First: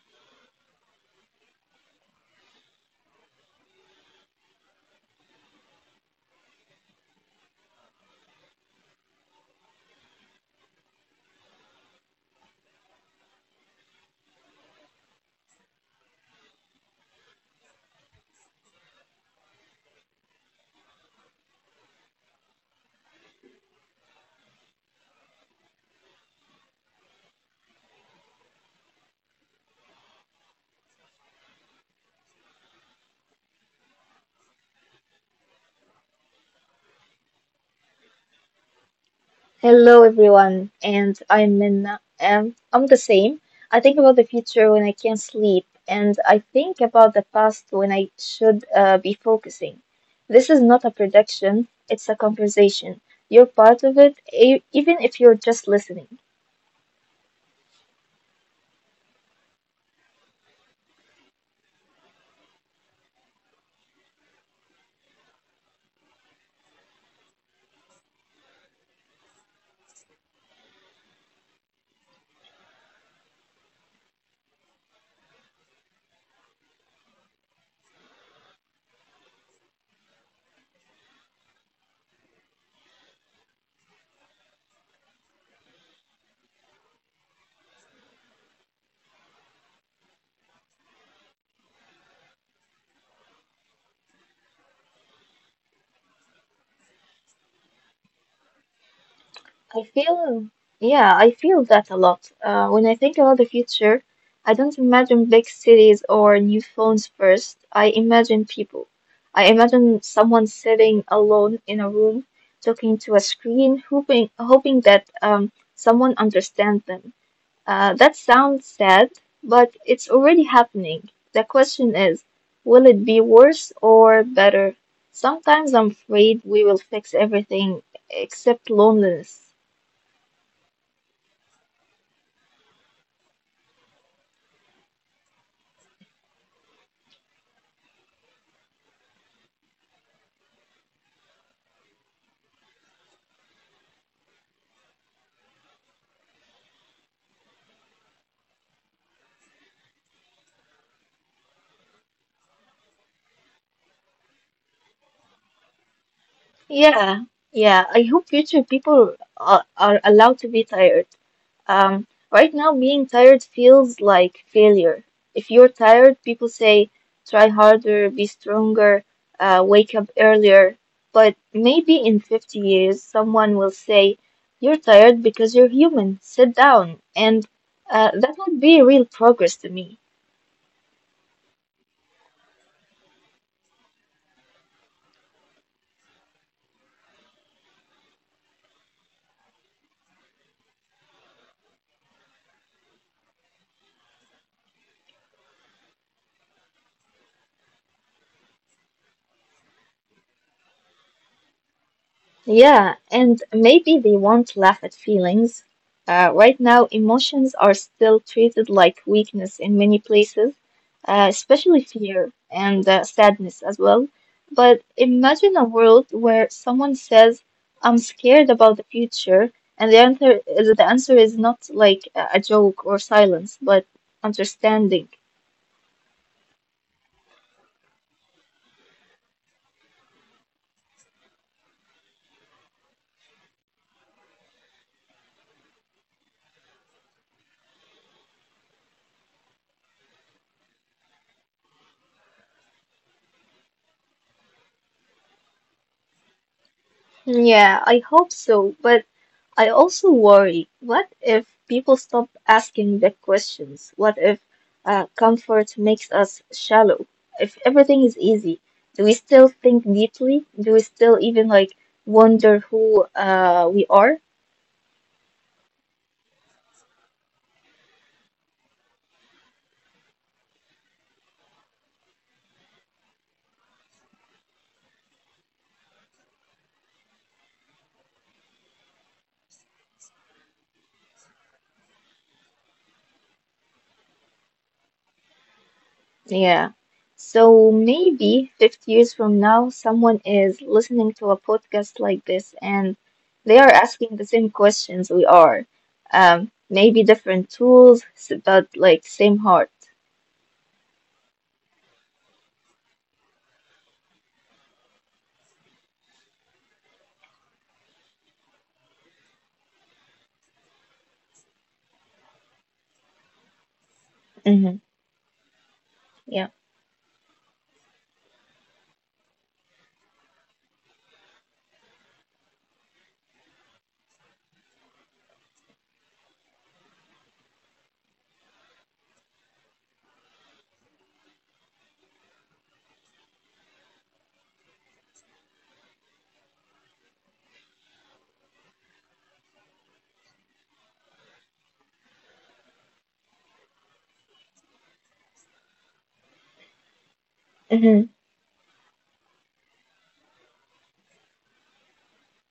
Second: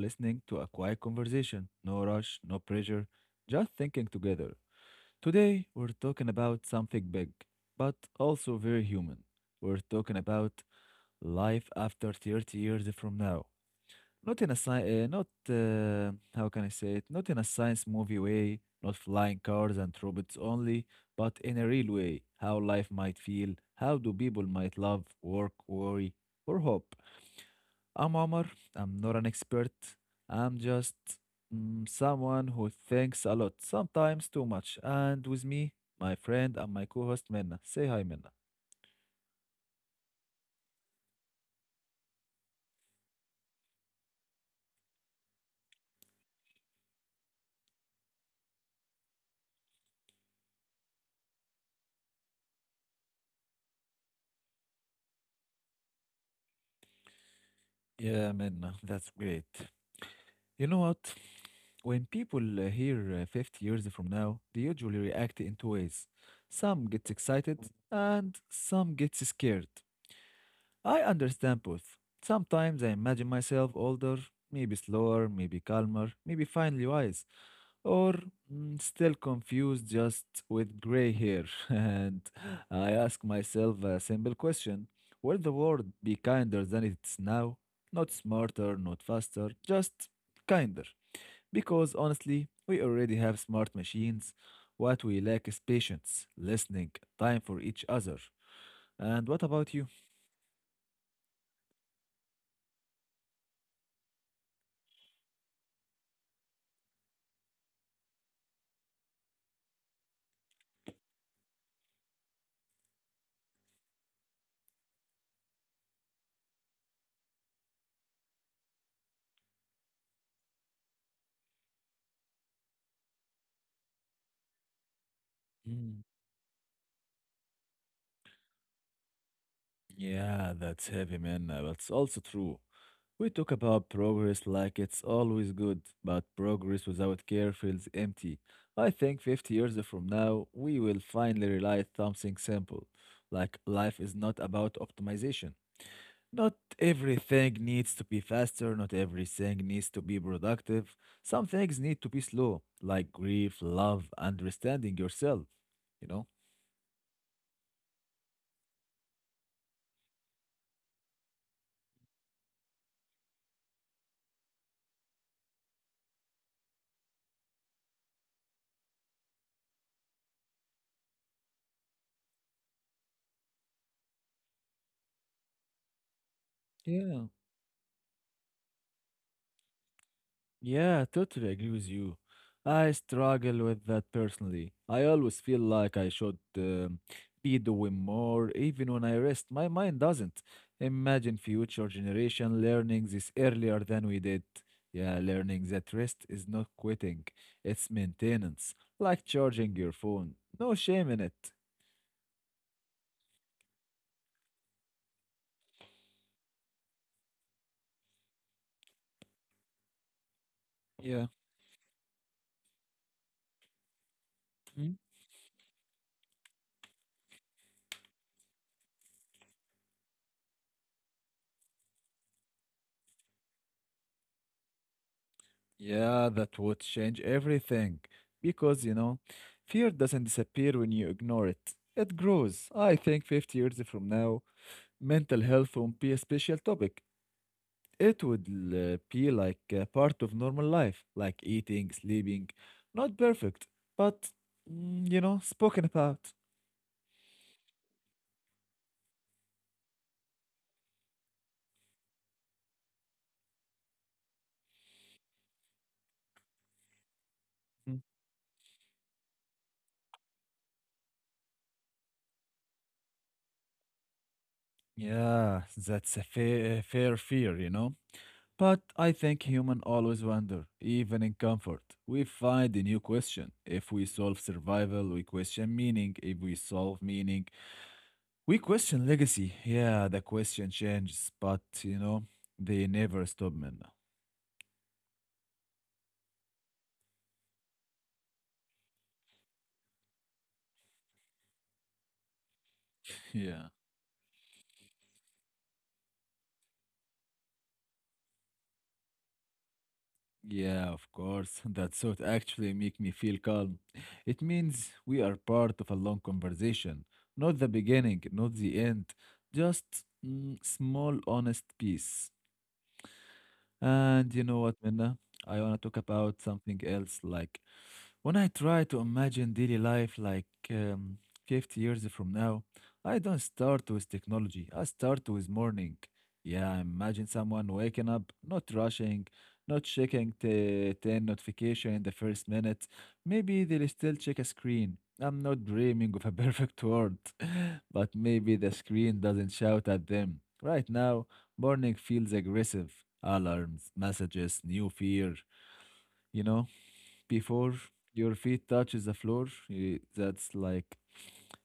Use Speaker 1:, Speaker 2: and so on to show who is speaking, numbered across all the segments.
Speaker 1: listening to a quiet conversation. No rush, no pressure, just thinking together. Today, we're talking about something big, but also very human. We're talking about life after 30 years from now. Not in a sci- not how can I say it? Not in a science movie way, not flying cars and robots only, but in a real way. How life might feel, how do people might love, work, worry, or hope. I'm Omar. I'm not an expert. I'm just someone who thinks a lot, sometimes too much. And with me, my friend and my co host, Minna. Say hi, Minna.
Speaker 2: Hello everyone, and I'm Minna. I'm the same. I think about the future when I can't sleep, and I think about the past when I should be focusing. This is not a prediction, it's a conversation. You're part of it, even if you're just listening.
Speaker 1: Yeah, Minna. That's great. You know what? When people hear 50 years from now, they usually react in two ways. Some gets excited and some gets scared. I understand both. Sometimes I imagine myself older, maybe slower, maybe calmer, maybe finally wise. or Still confused just with gray hair? And I ask myself a simple question. Will the world be kinder than it's now? Not smarter, not faster, just kinder. Because honestly, we already have smart machines. What we lack is patience, listening, time for each other.
Speaker 2: I
Speaker 1: And what
Speaker 2: feel,
Speaker 1: about you?
Speaker 2: yeah, I feel that a lot. When I think about the future, I don't imagine big cities or new phones first. I imagine people. I imagine someone sitting alone in a room, talking to a screen, hoping that someone understands them. That sounds sad, but it's already happening. The question is, will it be worse or better? Sometimes I'm afraid we will fix everything except loneliness.
Speaker 1: Yeah, that's heavy, man. But it's also true. We talk about progress like it's always good, but progress without care feels empty. I think 50 years from now, we will finally realize something simple, like life is not about optimization. Not everything needs to be faster, not everything needs to be productive. Some things need to be slow, like grief, love, understanding yourself, you know?
Speaker 2: Yeah, yeah. I hope future people are allowed to be tired. Um, right now, being tired feels like failure. If you're tired, people say, try harder, be stronger, wake up earlier. But maybe in 50 years, someone will say, you're tired because you're human, sit down. And
Speaker 1: Yeah.
Speaker 2: that would be real progress to me.
Speaker 1: Yeah, totally agree with you. I struggle with that personally. I always feel like I should be doing more, even when I rest. My mind doesn't. Imagine future generation learning this earlier than we did. Yeah, learning that rest is not quitting, it's maintenance, like charging your phone. No shame in it.
Speaker 2: Yeah, and maybe they won't laugh at feelings. Right now, emotions are still treated like weakness in many places, especially
Speaker 1: Yeah.
Speaker 2: fear and sadness as well. But imagine a world where someone says, I'm scared about the future, and the answer is not like a joke or silence, but understanding.
Speaker 1: Yeah, that would change everything. Because, fear doesn't disappear when you ignore it, it grows. I think 50 years from now, mental health won't be a special topic. It would be like a part of normal life, like eating, sleeping. Not perfect, but spoken about.
Speaker 2: Yeah, I hope so, but I also worry, what if people stop asking big questions? What if comfort makes us shallow? If everything is easy,
Speaker 1: Mm.
Speaker 2: do we still think deeply? Do we still even like wonder who we are?
Speaker 1: Yeah, that's a fair fear, But I think humans always wonder, even in comfort. We find a new question. If we solve survival, we question meaning. If we solve meaning, we question legacy. Yeah, the question changes, but they never stop, man.
Speaker 2: Yeah. So maybe 50 years from now, someone is listening to a podcast like this and they are asking the same
Speaker 1: Yeah.
Speaker 2: questions we are. Maybe different tools, but like same heart.
Speaker 1: Yeah, of course. That thought actually make me feel calm. It means we are part of a long conversation, not the beginning, not the end, just small, honest peace.
Speaker 2: Hmm.
Speaker 1: And you know what, Minna? I
Speaker 2: Yeah.
Speaker 1: want to talk about something else like when I try to imagine daily life like 50 years from now, I don't start with technology. I start with morning. Yeah, I imagine someone waking up, not rushing, not checking the 10 notification in the first minute. Maybe they'll still check a screen. I'm not dreaming of a perfect world, but maybe the screen doesn't shout at them. Right now, morning feels aggressive. Alarms, messages, new fear, you know?
Speaker 2: Hmm.
Speaker 1: before your feet touches the floor, that's like,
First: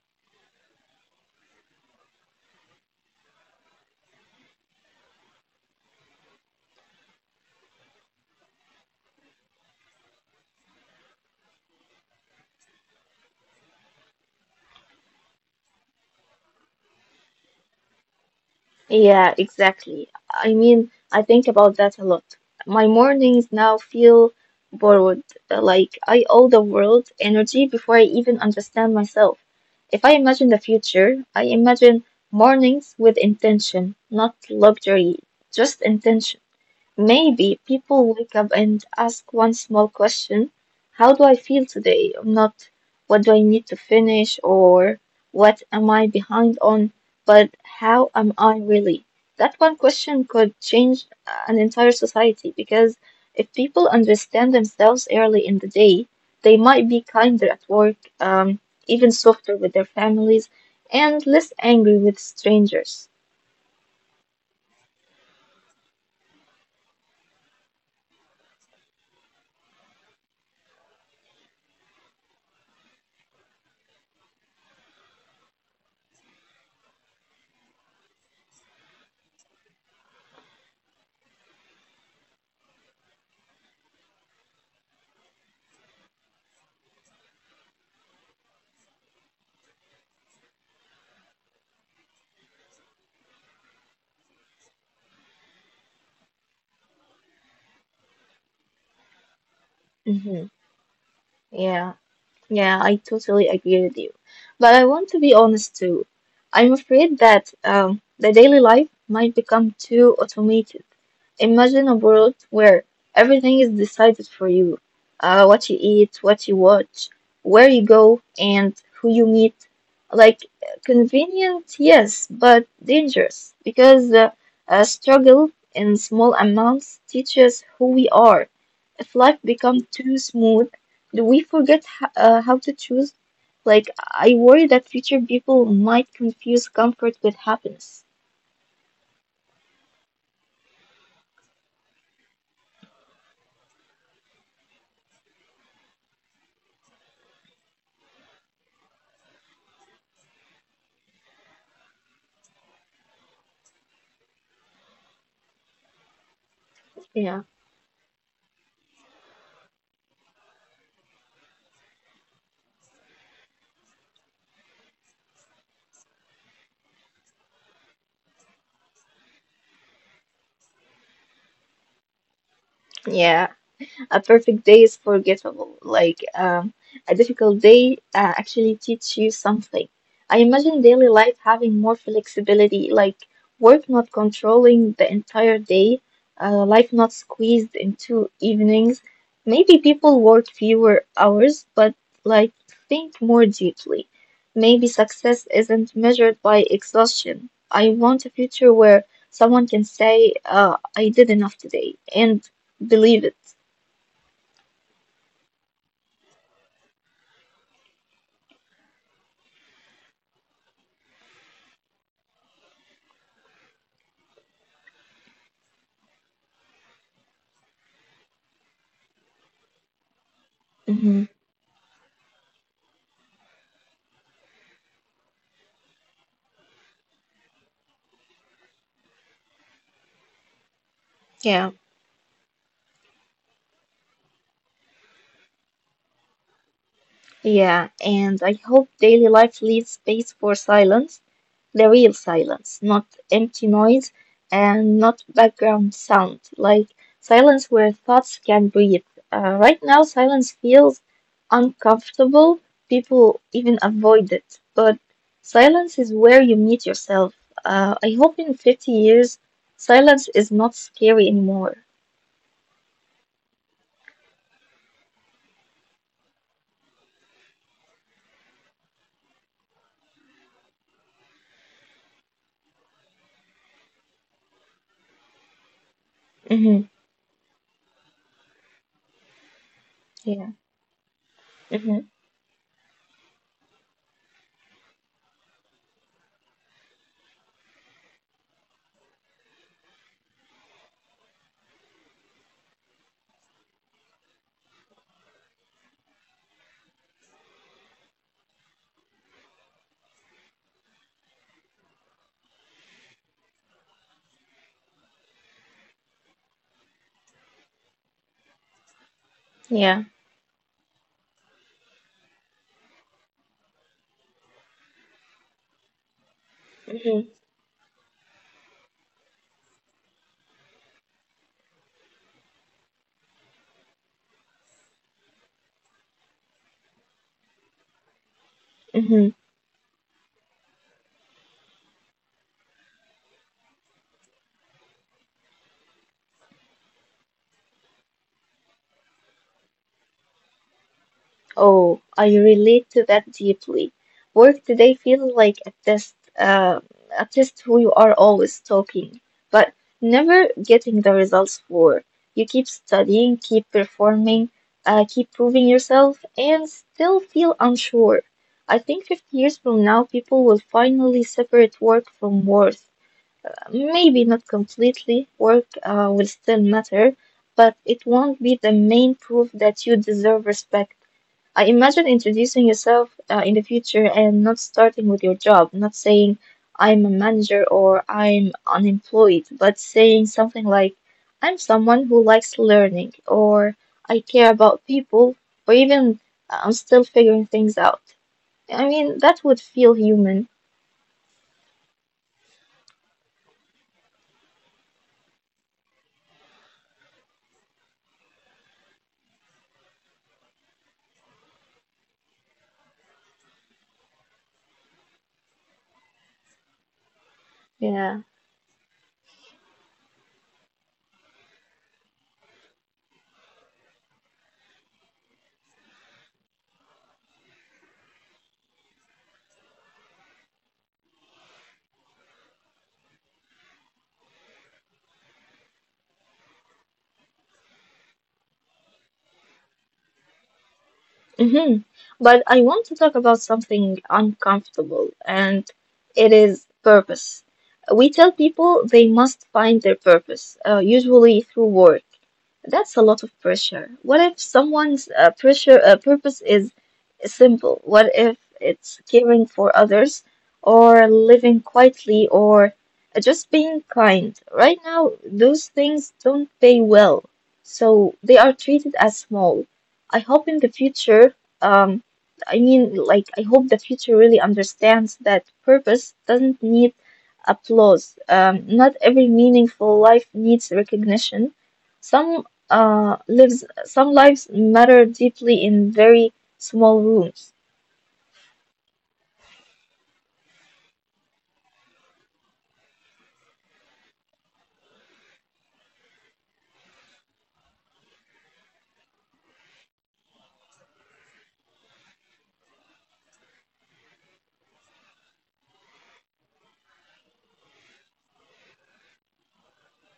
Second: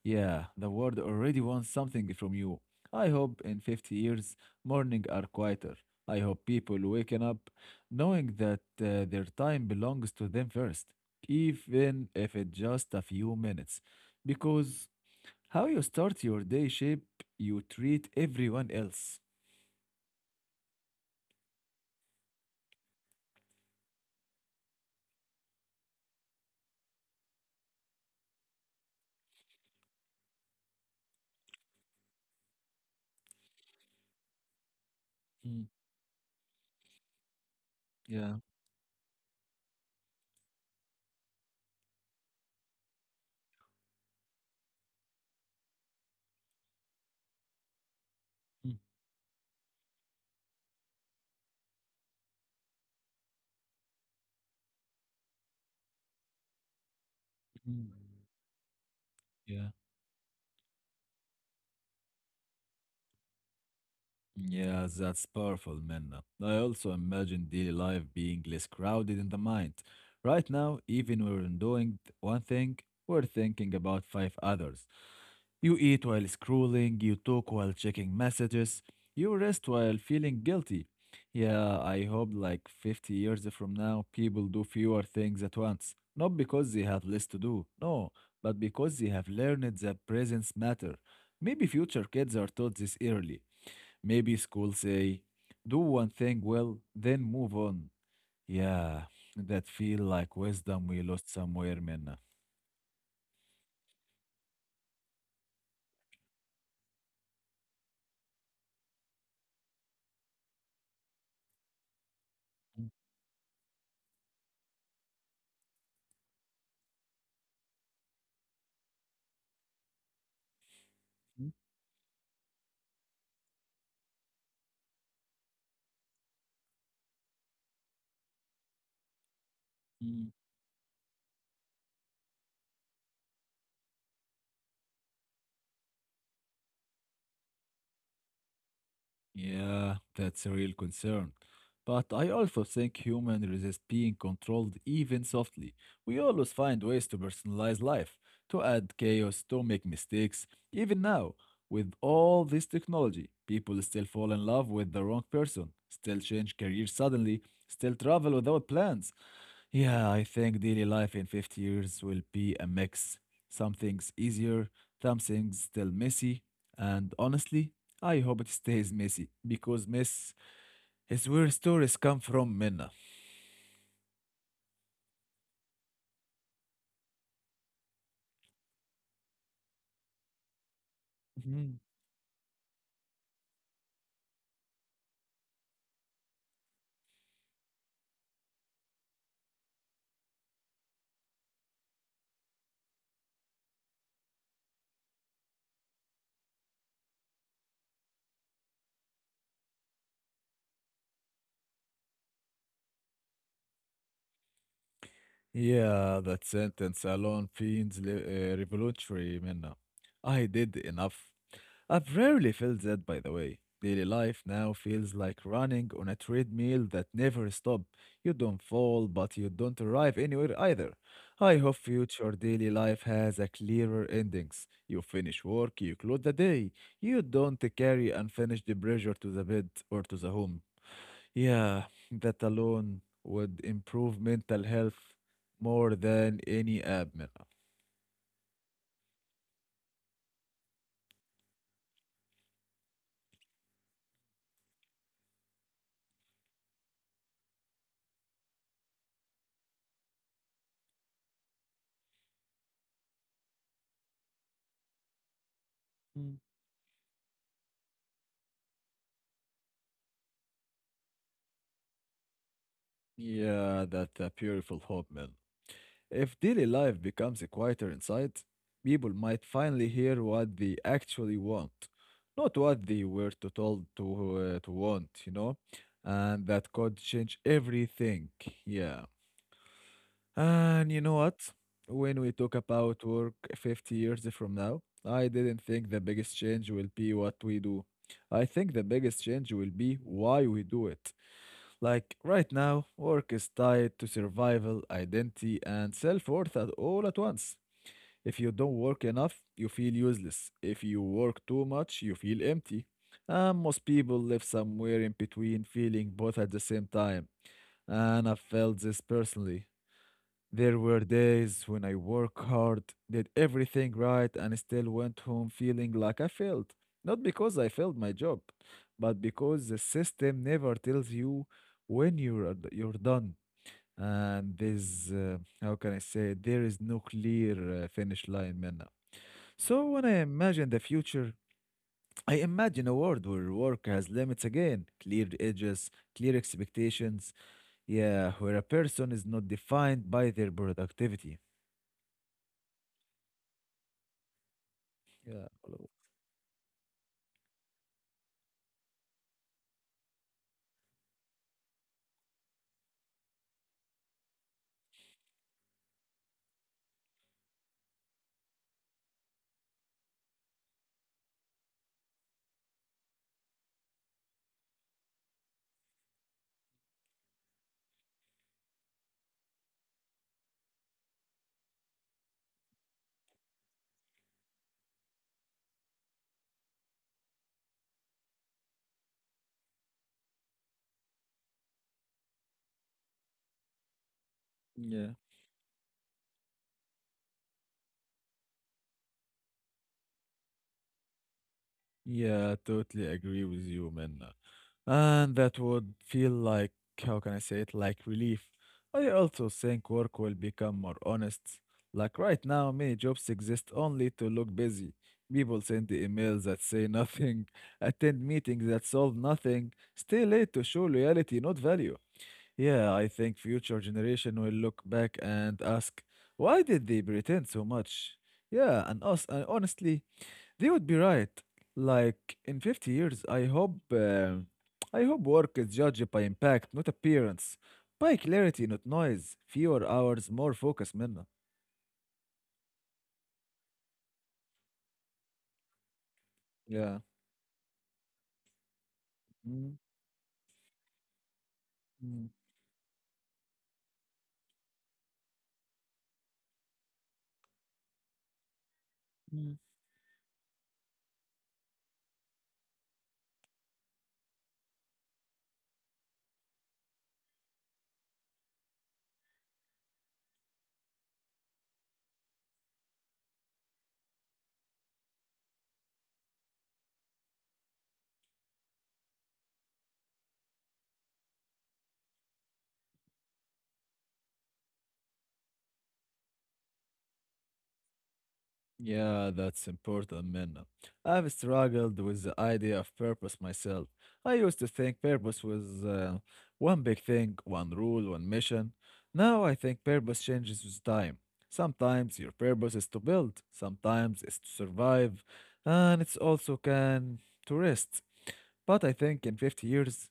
Speaker 1: yeah, the world already wants something from you. I hope in 50 years, morning are quieter. I hope people waking up knowing that their time belongs to them first, even if it's just a few minutes. Because how you start your day shape you treat everyone else.
Speaker 2: Yeah, exactly. I mean, I think about that a lot. My mornings now feel borrowed, like I owe the world energy before I even understand myself. If I imagine the future, I imagine mornings with intention, not luxury,
Speaker 1: Mm,
Speaker 2: just intention. Maybe people
Speaker 1: yeah.
Speaker 2: wake up and ask one small question. How do I feel today? Not what do I need to finish or what am I behind on, but how am I
Speaker 1: Mm,
Speaker 2: really? That one question could change an entire society because if people understand themselves early in the day, they might be kinder at
Speaker 1: mm,
Speaker 2: work, even softer
Speaker 1: Yeah.
Speaker 2: with their families, and less angry with strangers.
Speaker 1: Yeah, that's powerful, Minna. I also imagine daily life being less crowded in the mind. Right now, even when we're doing one thing, we're thinking about five others. You eat while scrolling, you talk while checking messages, you rest while feeling guilty. Yeah, I hope like 50 years from now, people do fewer things at once. Not because they have less to do, no, but because they have learned that presence matter. Maybe future kids are taught this early. Maybe school say, do one thing well, then move on. Yeah, that feel like
Speaker 2: Hmm.
Speaker 1: wisdom we lost somewhere,
Speaker 2: Yeah.
Speaker 1: Minna.
Speaker 2: Yeah, I totally agree with you. But I want to be honest too. I'm afraid that the daily life might become too automated. Imagine a world where everything is decided for you. What you eat, what you watch, where you go, and who you meet. Like,
Speaker 1: Mhm.
Speaker 2: convenient, yes, but dangerous because struggle in small amounts teaches who we are. If life becomes too
Speaker 1: Mm,
Speaker 2: smooth, do we forget how to choose? Like, I worry that future people might confuse comfort with happiness.
Speaker 1: Yeah, that's a real concern. But I also think humans resist being controlled even softly. We always find ways to personalize life, to add chaos, to make mistakes. Even now, with all this technology, people still fall in love with the wrong person, still change careers suddenly,
Speaker 2: Yeah.
Speaker 1: still travel without plans. Yeah, I think daily life in 50 years will be a mix. Some things easier, some things still messy. And honestly, I hope it stays messy because mess is where stories come from, Minna.
Speaker 2: Yeah. A perfect day is forgettable. A difficult day actually teach you something. I imagine daily life having
Speaker 1: Mhm.
Speaker 2: more flexibility, like work not controlling the entire day, life not squeezed into evenings. Maybe people work fewer hours, but like think more deeply. Maybe success isn't measured by exhaustion. I want a future where someone can say, I did enough today, and believe it.
Speaker 1: Yeah, that sentence alone feels revolutionary, Minna. I did enough. I've rarely felt that, by the way. Daily life now feels like running on a treadmill that never stops. You don't fall, but you don't arrive anywhere either.
Speaker 2: Hmm.
Speaker 1: I hope future daily life has a clearer endings. You finish work, you close the day. You don't carry unfinished pressure to the bed or to the home.
Speaker 2: Yeah,
Speaker 1: Yeah, that alone would improve mental health more than any app, Minna.
Speaker 2: yeah, and I hope daily life leaves space for silence, the real silence, not empty noise and not background sound, like silence where thoughts can breathe. Right now, silence feels uncomfortable. People even avoid it, but silence is
Speaker 1: Mm.
Speaker 2: where you meet yourself. I hope in 50 years, silence is not scary anymore.
Speaker 1: Yeah, that's a beautiful hope, Minna. If daily life becomes quieter inside, people might finally hear what they actually want, not what they were to told to want, you know, and that
Speaker 2: Hmm.
Speaker 1: could change everything. Yeah,
Speaker 2: Yeah.
Speaker 1: and you know what?
Speaker 2: Hmm.
Speaker 1: When we talk about work 50 years from now, I didn't think the biggest change will be what we do. I think the biggest change will be why we do it. Like right now, work is tied to survival, identity, and self worth at all at once. If you don't work enough, you feel useless. If you work too much, you feel empty. And most people live somewhere in between, feeling both at the same time. And I felt this personally.
Speaker 2: Yeah.
Speaker 1: There were days when I worked hard, did everything right, and still went home feeling like I failed. Not because I failed my job, but because the system never tells you when you're done. And there's how can I say there is no clear finish line, Minna.
Speaker 2: Hmm.
Speaker 1: So when I imagine the future, I imagine a world where work has limits again, clear edges, clear expectations. Yeah, where a person is not defined by their productivity.
Speaker 2: Oh, I relate to that deeply. Work today feels
Speaker 1: Yeah,
Speaker 2: like
Speaker 1: hello.
Speaker 2: a test who you are always talking, but never getting the results for. You keep studying, keep performing, keep proving yourself, and still feel unsure. I think 50 years from now, people will finally separate work from worth. Maybe not completely, work will still matter, but it won't be the main proof that you deserve respect. I imagine introducing yourself in the future and not starting with your job, not saying I'm a manager or I'm unemployed, but saying something like I'm someone who likes learning or I care about
Speaker 1: yeah,
Speaker 2: people or even I'm still figuring things out. I mean, that would feel human.
Speaker 1: yeah, totally agree with you, Minna. And that would feel like, how can I say it, like relief. I also think work will become more honest. Like right now, many jobs exist only to look busy. People send the emails that say nothing, attend
Speaker 2: Yeah.
Speaker 1: meetings that solve nothing, stay late to show loyalty, not value. Yeah, I think future generation will look back and ask, why did they pretend so much? Yeah, and us, and honestly. They would be right. Like in 50 years, I hope work is judged by impact, not appearance, by clarity, not noise, fewer hours, more focus, Minna.
Speaker 2: Hmm. But I want to talk about something uncomfortable, and it is
Speaker 1: Yeah.
Speaker 2: purpose. We tell people they must
Speaker 1: Mm,
Speaker 2: find their purpose, usually through work.
Speaker 1: mm,
Speaker 2: That's a lot of pressure. What if someone's pressure purpose is simple? What if it's caring
Speaker 1: mm.
Speaker 2: for others, or living quietly, or just being kind? Right now, those things don't pay well, so they are treated as small. I hope in the future, um, I hope the future really understands that purpose doesn't need applause. Not every meaningful life needs recognition. Some lives some lives matter deeply in very small rooms.
Speaker 1: Yeah, that's important, Minna. I've struggled with the idea of purpose myself. I used to think purpose was one big thing, one rule, one mission. Now I think purpose changes with time. Sometimes your purpose is to build, sometimes it's to survive, and it's also can to rest. But I think in 50 years,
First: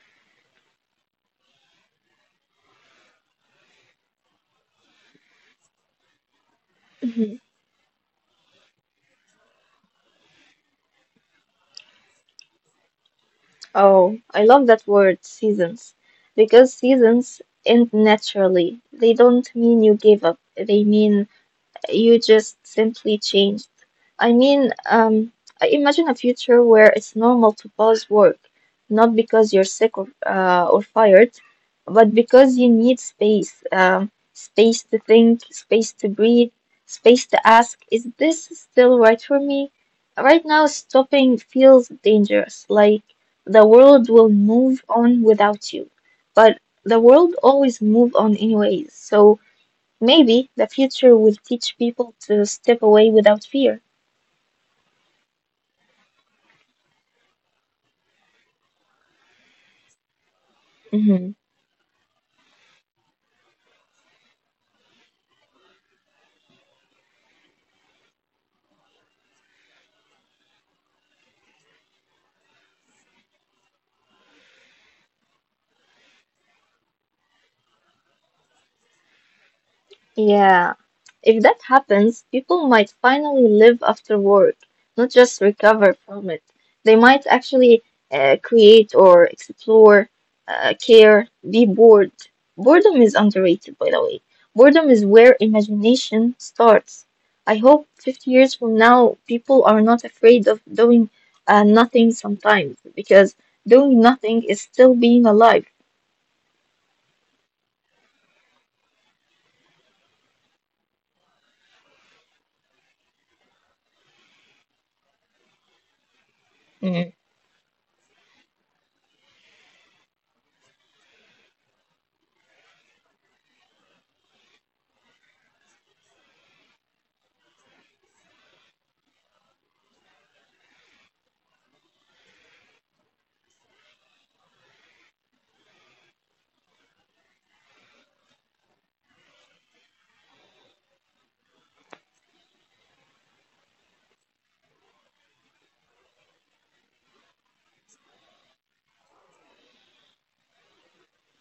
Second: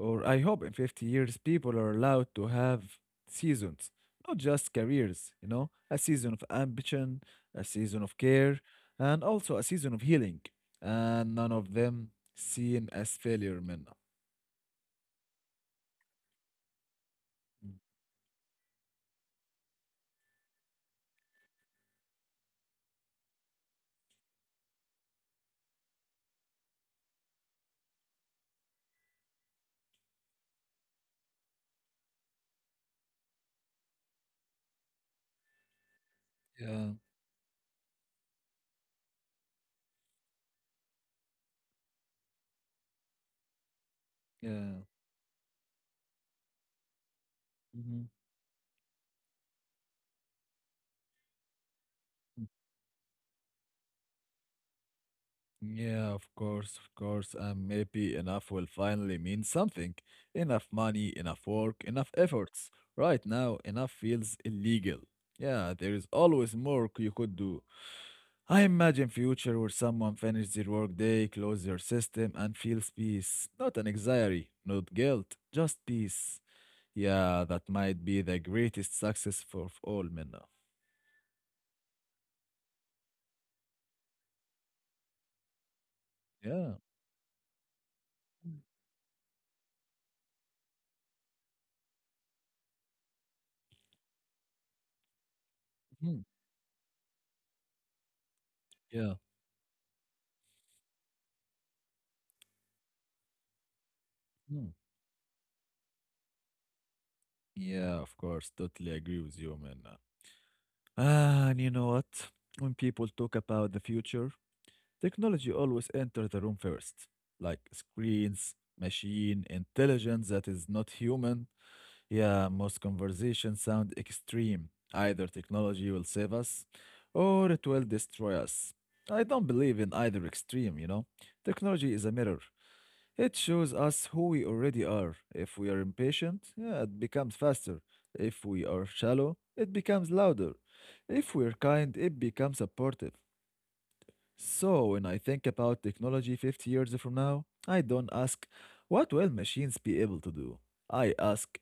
Speaker 1: or I hope in 50 years people are allowed to have seasons, not just careers, you know, a season of ambition,
Speaker 2: Mhm.
Speaker 1: a season of care, and also a season of healing. And none of them seen as failure, man.
Speaker 2: Oh, I love that word, seasons, because seasons end naturally. They don't mean you give up. They mean you just simply changed. I mean, um, I imagine a future where it's normal to pause work, not because you're sick or fired, but because you need space, space to think, space to breathe,
Speaker 1: Yeah,
Speaker 2: space to ask, is this still right for me? Right now, stopping feels dangerous, like the world will
Speaker 1: yeah.
Speaker 2: move on without you. But the world always
Speaker 1: hmm
Speaker 2: move on anyways. So, maybe the future will teach people to step away without fear.
Speaker 1: Yeah, of course, of course. And maybe enough will finally mean something. Enough money, enough
Speaker 2: Hmm.
Speaker 1: work, enough efforts. Right now, enough feels illegal. Yeah, there is always more you could do. I imagine future where someone finish their workday, close their system, and feels peace. Not an anxiety, not guilt, just peace. Yeah, that might be the greatest success for of all Minna.
Speaker 2: Yeah. If that happens, people might finally live after work, not just recover from it.
Speaker 1: Yeah.
Speaker 2: They might actually create or explore, care, be bored. Boredom is underrated, by the way. Boredom is where
Speaker 1: Mhm.
Speaker 2: imagination starts. I hope 50 years from
Speaker 1: Yeah.
Speaker 2: now, people are not afraid of doing nothing sometimes, because doing nothing
Speaker 1: Mm.
Speaker 2: is still being alive.
Speaker 1: Yeah, of course. Totally agree with you, man. Ah, and you know what? When people talk about the future, technology always enters the room first. Like screens, machine, intelligence that is not human. Yeah, most conversations sound extreme. Either technology will save us or it will destroy us. I don't believe in either extreme, you know. Technology is a mirror. It shows us who we already are. If we are impatient, yeah, it becomes faster. If we are shallow, it becomes louder. If we're kind, it becomes supportive. So when I think about technology 50 years from now, I don't ask, what will machines be able to do? I ask,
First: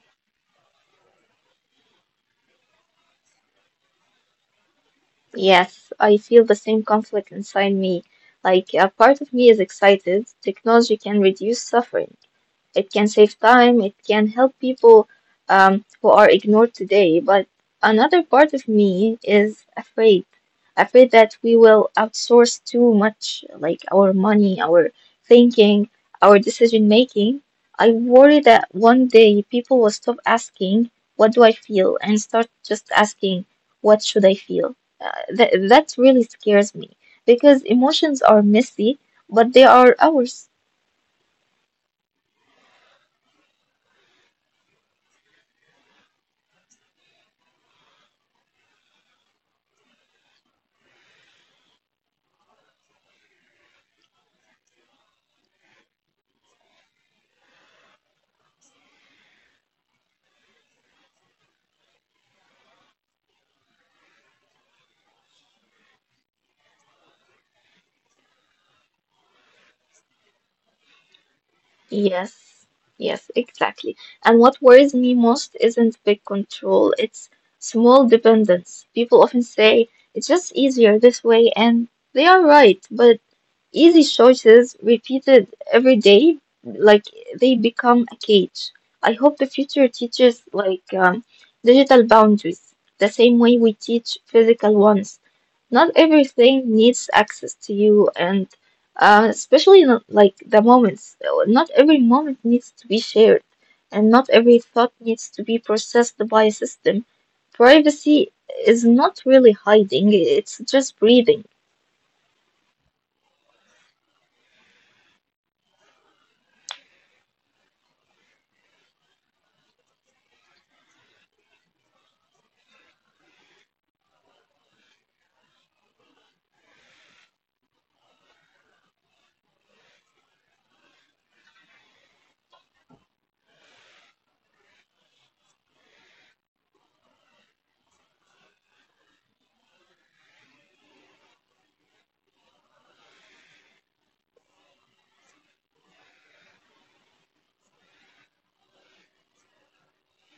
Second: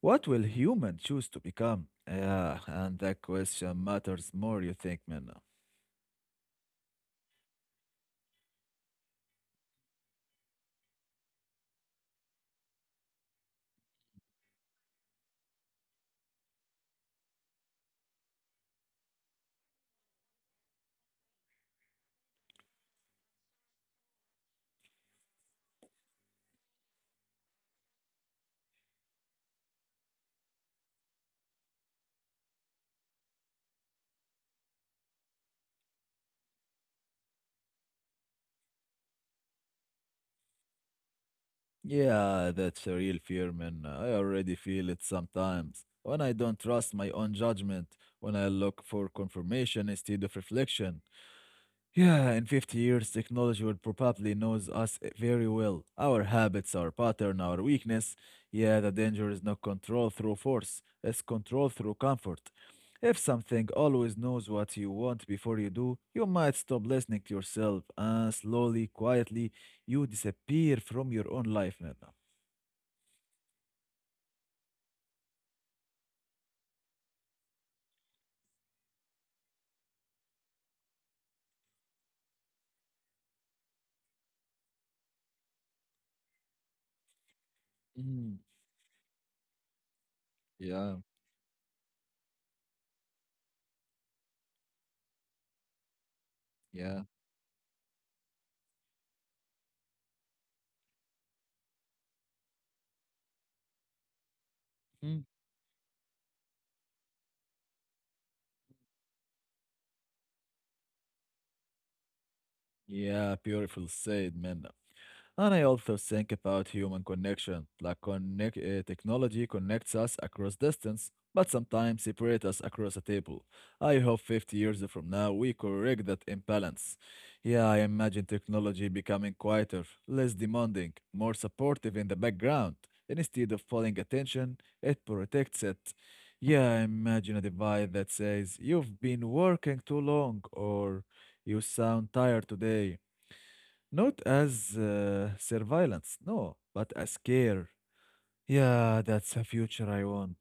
Speaker 1: what will human choose to become? Yeah, and that question matters more, you think, Minna.
Speaker 2: Yes, I feel the same conflict inside me. Like, a part of me is excited. Technology can reduce suffering. It can save time, it can help people who are ignored today. But another part of me is afraid, afraid that we will outsource too much, like our money, our thinking, our decision making. I worry that one day people will stop asking, what do I feel? And start just asking, what should I feel? Uh, that really scares me because emotions are messy, but they are ours.
Speaker 1: Yeah, that's a real fear, Minna. I already feel it sometimes. When I don't trust my own judgment, when I look for confirmation instead of reflection. Yeah, in 50 years, technology will probably knows us very well. Our habits, our pattern, our weakness. Yeah, the danger is not control through force, it's control through comfort. If something always knows what you want before you do, you might stop listening to yourself, and slowly, quietly, you disappear from your own life, Nana.
Speaker 2: Yes, yes, exactly. And what worries me most isn't big control, it's small dependence. People often say it's just easier this way, and they are right, but easy choices repeated every day, like they become a
Speaker 1: Mm,
Speaker 2: cage. I hope the future teaches
Speaker 1: yeah,
Speaker 2: digital boundaries, the same way we teach physical ones. Not everything
Speaker 1: yeah.
Speaker 2: needs access to you, and especially not, like the moments. Not every moment needs to be shared, and not every thought
Speaker 1: Mm,
Speaker 2: needs to be processed by a system. Privacy is not really hiding, it's just breathing.
Speaker 1: yeah, beautiful said, man. And I also think about human connection, like technology connects us across distance, but sometimes separates us across a table. I hope 50 years from now we correct that imbalance. Yeah, I imagine technology becoming quieter, less demanding, more supportive in the background. Instead of pulling attention, it protects it. Yeah, I imagine a device that says, "You've been working too long," or "You sound tired today." Not as surveillance, no, but as care. Yeah, that's a future I want.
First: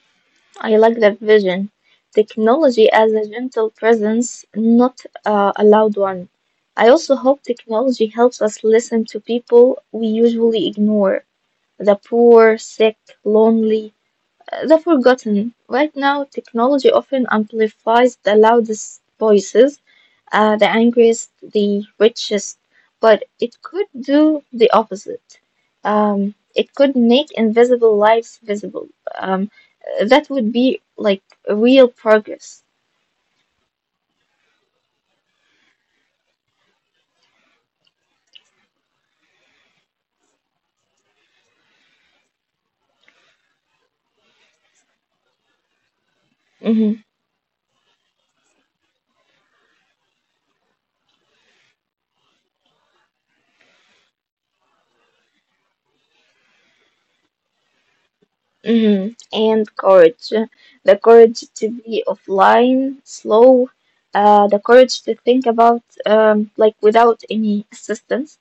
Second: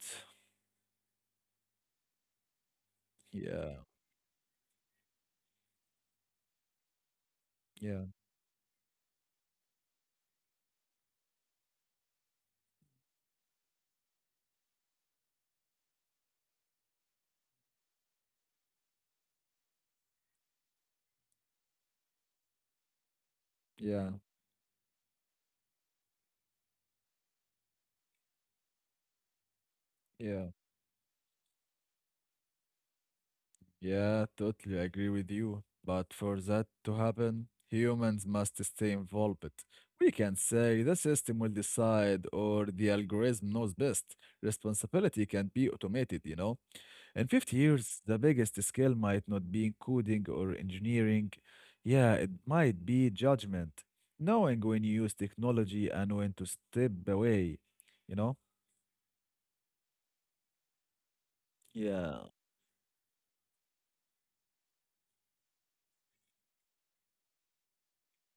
Speaker 2: I like that vision. Technology as a gentle
Speaker 1: Yeah,
Speaker 2: presence, not a loud one. I also hope technology
Speaker 1: yeah,
Speaker 2: helps us listen to people we usually ignore the poor, sick, lonely, the forgotten. Right now, technology often amplifies the loudest voices, the angriest, the richest, but it could
Speaker 1: yeah,
Speaker 2: do the opposite. It could make invisible lives visible. Um, that
Speaker 1: yeah,
Speaker 2: would be like real progress.
Speaker 1: yeah, totally agree with you. But for that to happen, humans must stay involved. We can say the system will decide or the algorithm knows best. Responsibility can be automated, you know?
Speaker 2: Hmm.
Speaker 1: In 50 years, the biggest skill might not be coding or engineering. Yeah, it might be judgment, knowing when you use technology and when to step away, you know?
Speaker 2: Hmm. And courage. The courage to be
Speaker 1: Yeah.
Speaker 2: offline, slow, the courage to think about without any assistance.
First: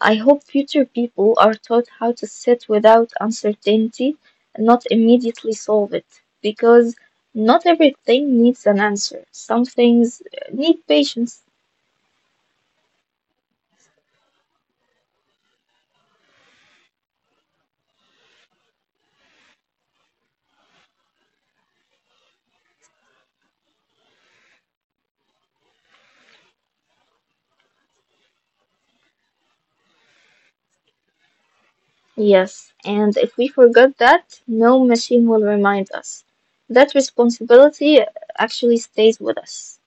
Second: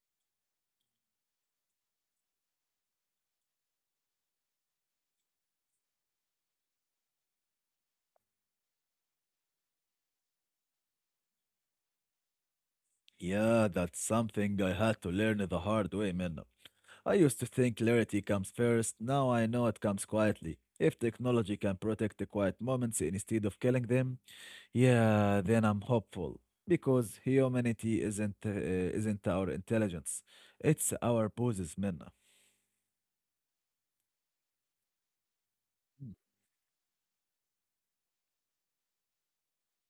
Speaker 2: I hope future people are taught how to sit without uncertainty and not immediately solve it, because not everything needs an answer. Some things need patience.
Speaker 1: Yeah, that's something I had to learn the hard way, man. I used to think clarity comes first, now I know it comes quietly. If technology can protect the quiet moments instead of killing them, yeah, then I'm hopeful because humanity isn't our intelligence. It's our poses, Minna.
Speaker 2: Yes, and if we forget that, no machine will remind us. That responsibility actually stays with us.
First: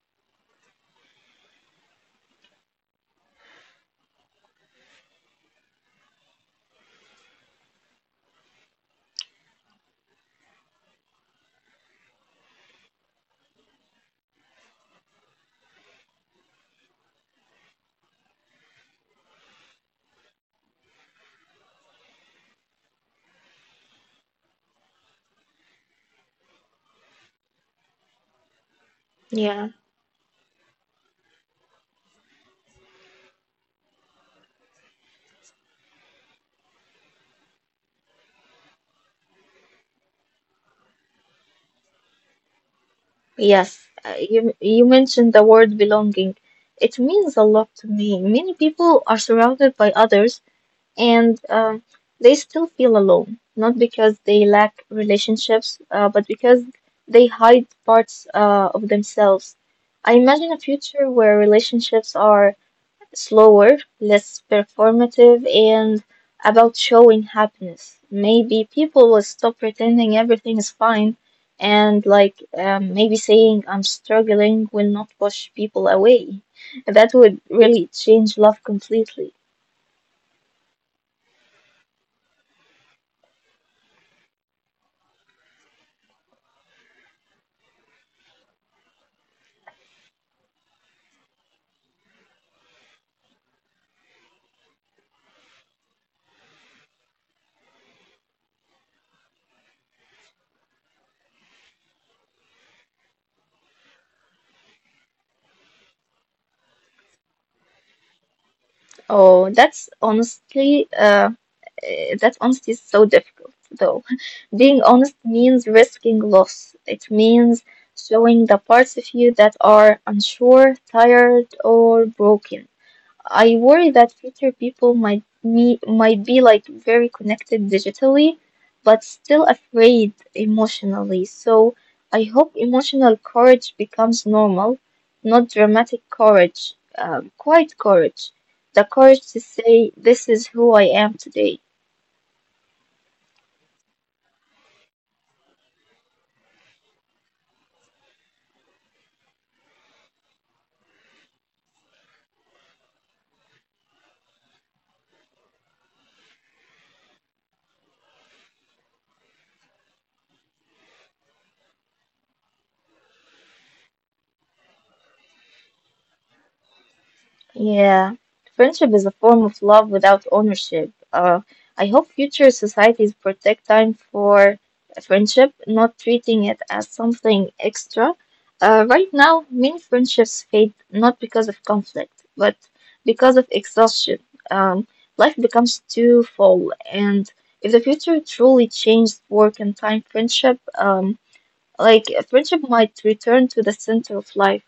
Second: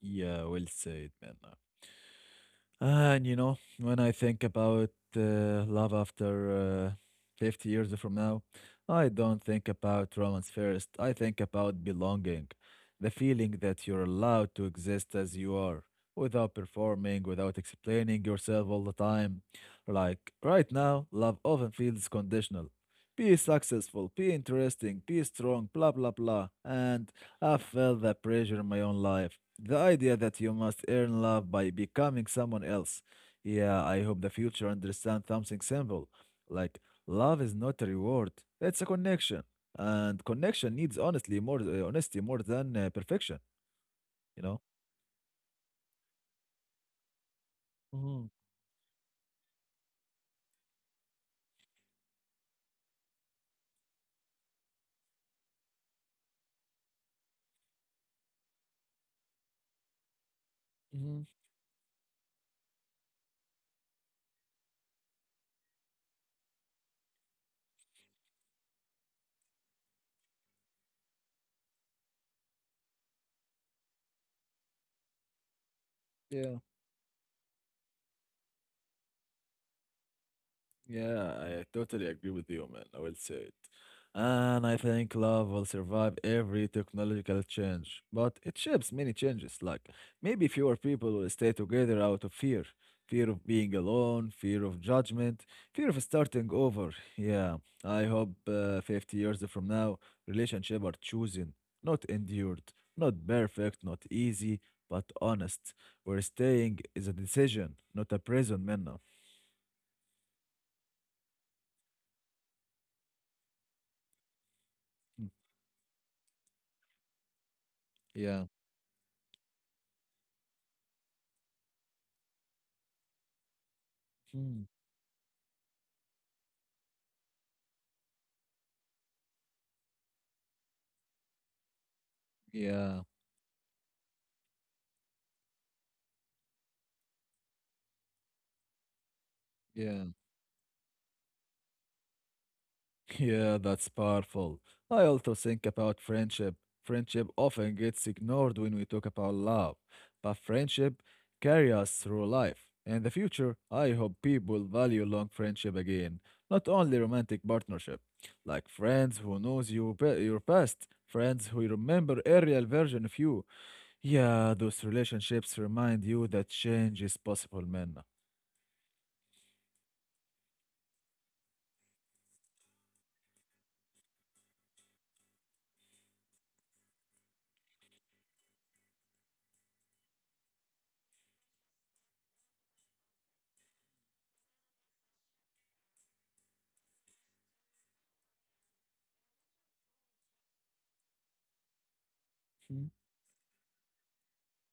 Speaker 1: Yeah, well said, Minna. And you know, when I think about love after 50 years from now, I don't think about romance first. I think about belonging, the feeling that you're allowed to exist as you are, without performing, without explaining yourself all the time. Like right now, love often feels conditional. Be successful, be interesting, be strong, blah, blah, blah. And I felt the pressure in my own life.
Speaker 2: Yeah.
Speaker 1: The idea that you must earn love by becoming someone else. Yeah, I hope the future understands something simple. Like, love is not a reward, it's a connection. And connection needs honestly more honesty more than perfection,
Speaker 2: Yes, uh,
Speaker 1: you
Speaker 2: you
Speaker 1: know?
Speaker 2: you mentioned the word belonging. It means a lot to me.
Speaker 1: Mm-hmm.
Speaker 2: Many people are surrounded by others and they still feel alone, not because they lack relationships, but because they hide parts of themselves. I imagine a future
Speaker 1: Hmm.
Speaker 2: where relationships are slower, less performative, and about showing happiness. Maybe people will stop pretending everything is fine, and maybe saying I'm struggling will not push people away.
Speaker 1: Yeah.
Speaker 2: That would really change love completely.
Speaker 1: Yeah, I totally agree with you, man. I will say it. And I think love will survive every technological change, but it shapes many changes. Like maybe fewer people will stay together out of fear, fear of being alone, fear of judgment, fear of starting over. Yeah, I hope 50 years from now, relationships are chosen, not endured, not perfect, not easy, but honest. Where staying is a decision, not a prison, Minna.
Speaker 2: Oh, that's honestly, uh, that honesty is so difficult, though. Being honest means risking loss. It means
Speaker 1: Yeah.
Speaker 2: showing the parts of you that are unsure, tired, or broken. I worry that future
Speaker 1: Hmm.
Speaker 2: people might be like very connected digitally, but still afraid emotionally. So I hope
Speaker 1: Yeah,
Speaker 2: emotional courage becomes normal, not dramatic courage, quiet courage, the courage to say,
Speaker 1: yeah,
Speaker 2: "This is who I am today."
Speaker 1: yeah, that's powerful. I also think about friendship. Friendship often gets ignored when we talk about love, but friendship carries us through life. In the future, I hope people value long friendship again, not only romantic partnership, like friends who knows you your past, friends who remember a real version of you. Yeah, those relationships remind you that change is possible, man.
Speaker 2: Yeah, friendship is a form of love without ownership. I hope future societies protect time for friendship, not treating it as something extra. Right now, many friendships fade not because of conflict, but because of exhaustion. Um, Life becomes too full, and if the future truly changed work and time friendship, like friendship might return to the center of life.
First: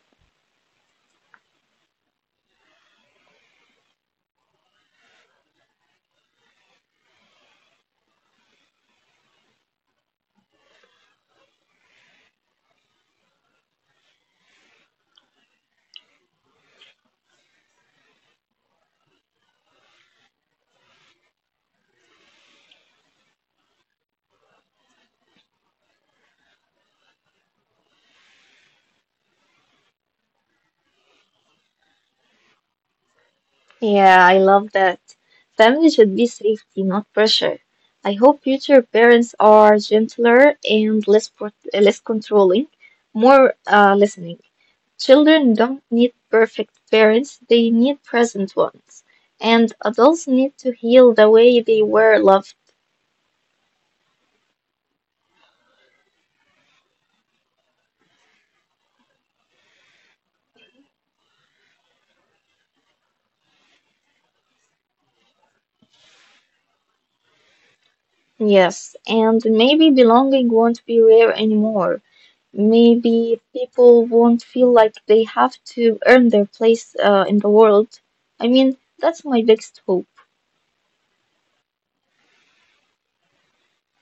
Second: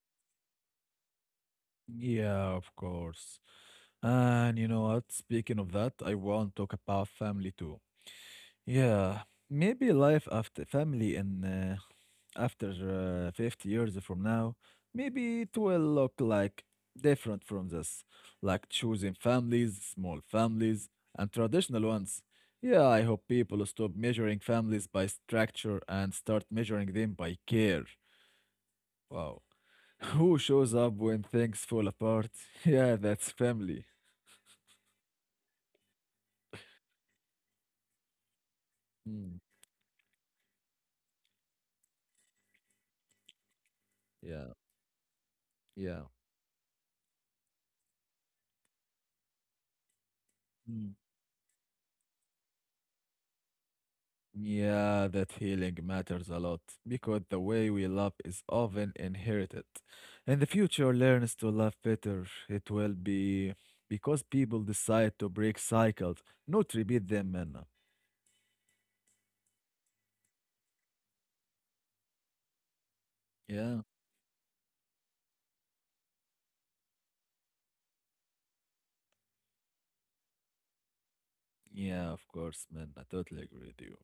Speaker 1: Yeah, of course. And you know what? Speaking of that, I want to talk about family too. Yeah, maybe life after family and after 50 years from now, maybe it will look like different from this, like choosing families, small families, and traditional ones. Yeah, I hope people stop measuring families by structure and start measuring them by care. Wow. Who shows up when things fall apart? Yeah, that's family.
Speaker 2: Yeah, I love that. Family should be safety, not pressure. I hope future parents
Speaker 1: Mm,
Speaker 2: are gentler and less controlling, more listening.
Speaker 1: yeah,
Speaker 2: Children don't
Speaker 1: yeah.
Speaker 2: need perfect parents, they need present ones. And adults need to
Speaker 1: Mm.
Speaker 2: heal the way they were loved.
Speaker 1: Yeah, that healing matters a lot because the way we love is often inherited. And the future learns to love better. It will be because people decide to break cycles, not repeat them, man.
Speaker 2: Yes, and maybe belonging won't be rare anymore. Maybe
Speaker 1: Yeah,
Speaker 2: people won't feel like they have to earn their place in the world. I mean, that's my biggest hope.
Speaker 1: yeah, of course, man. I totally agree with you.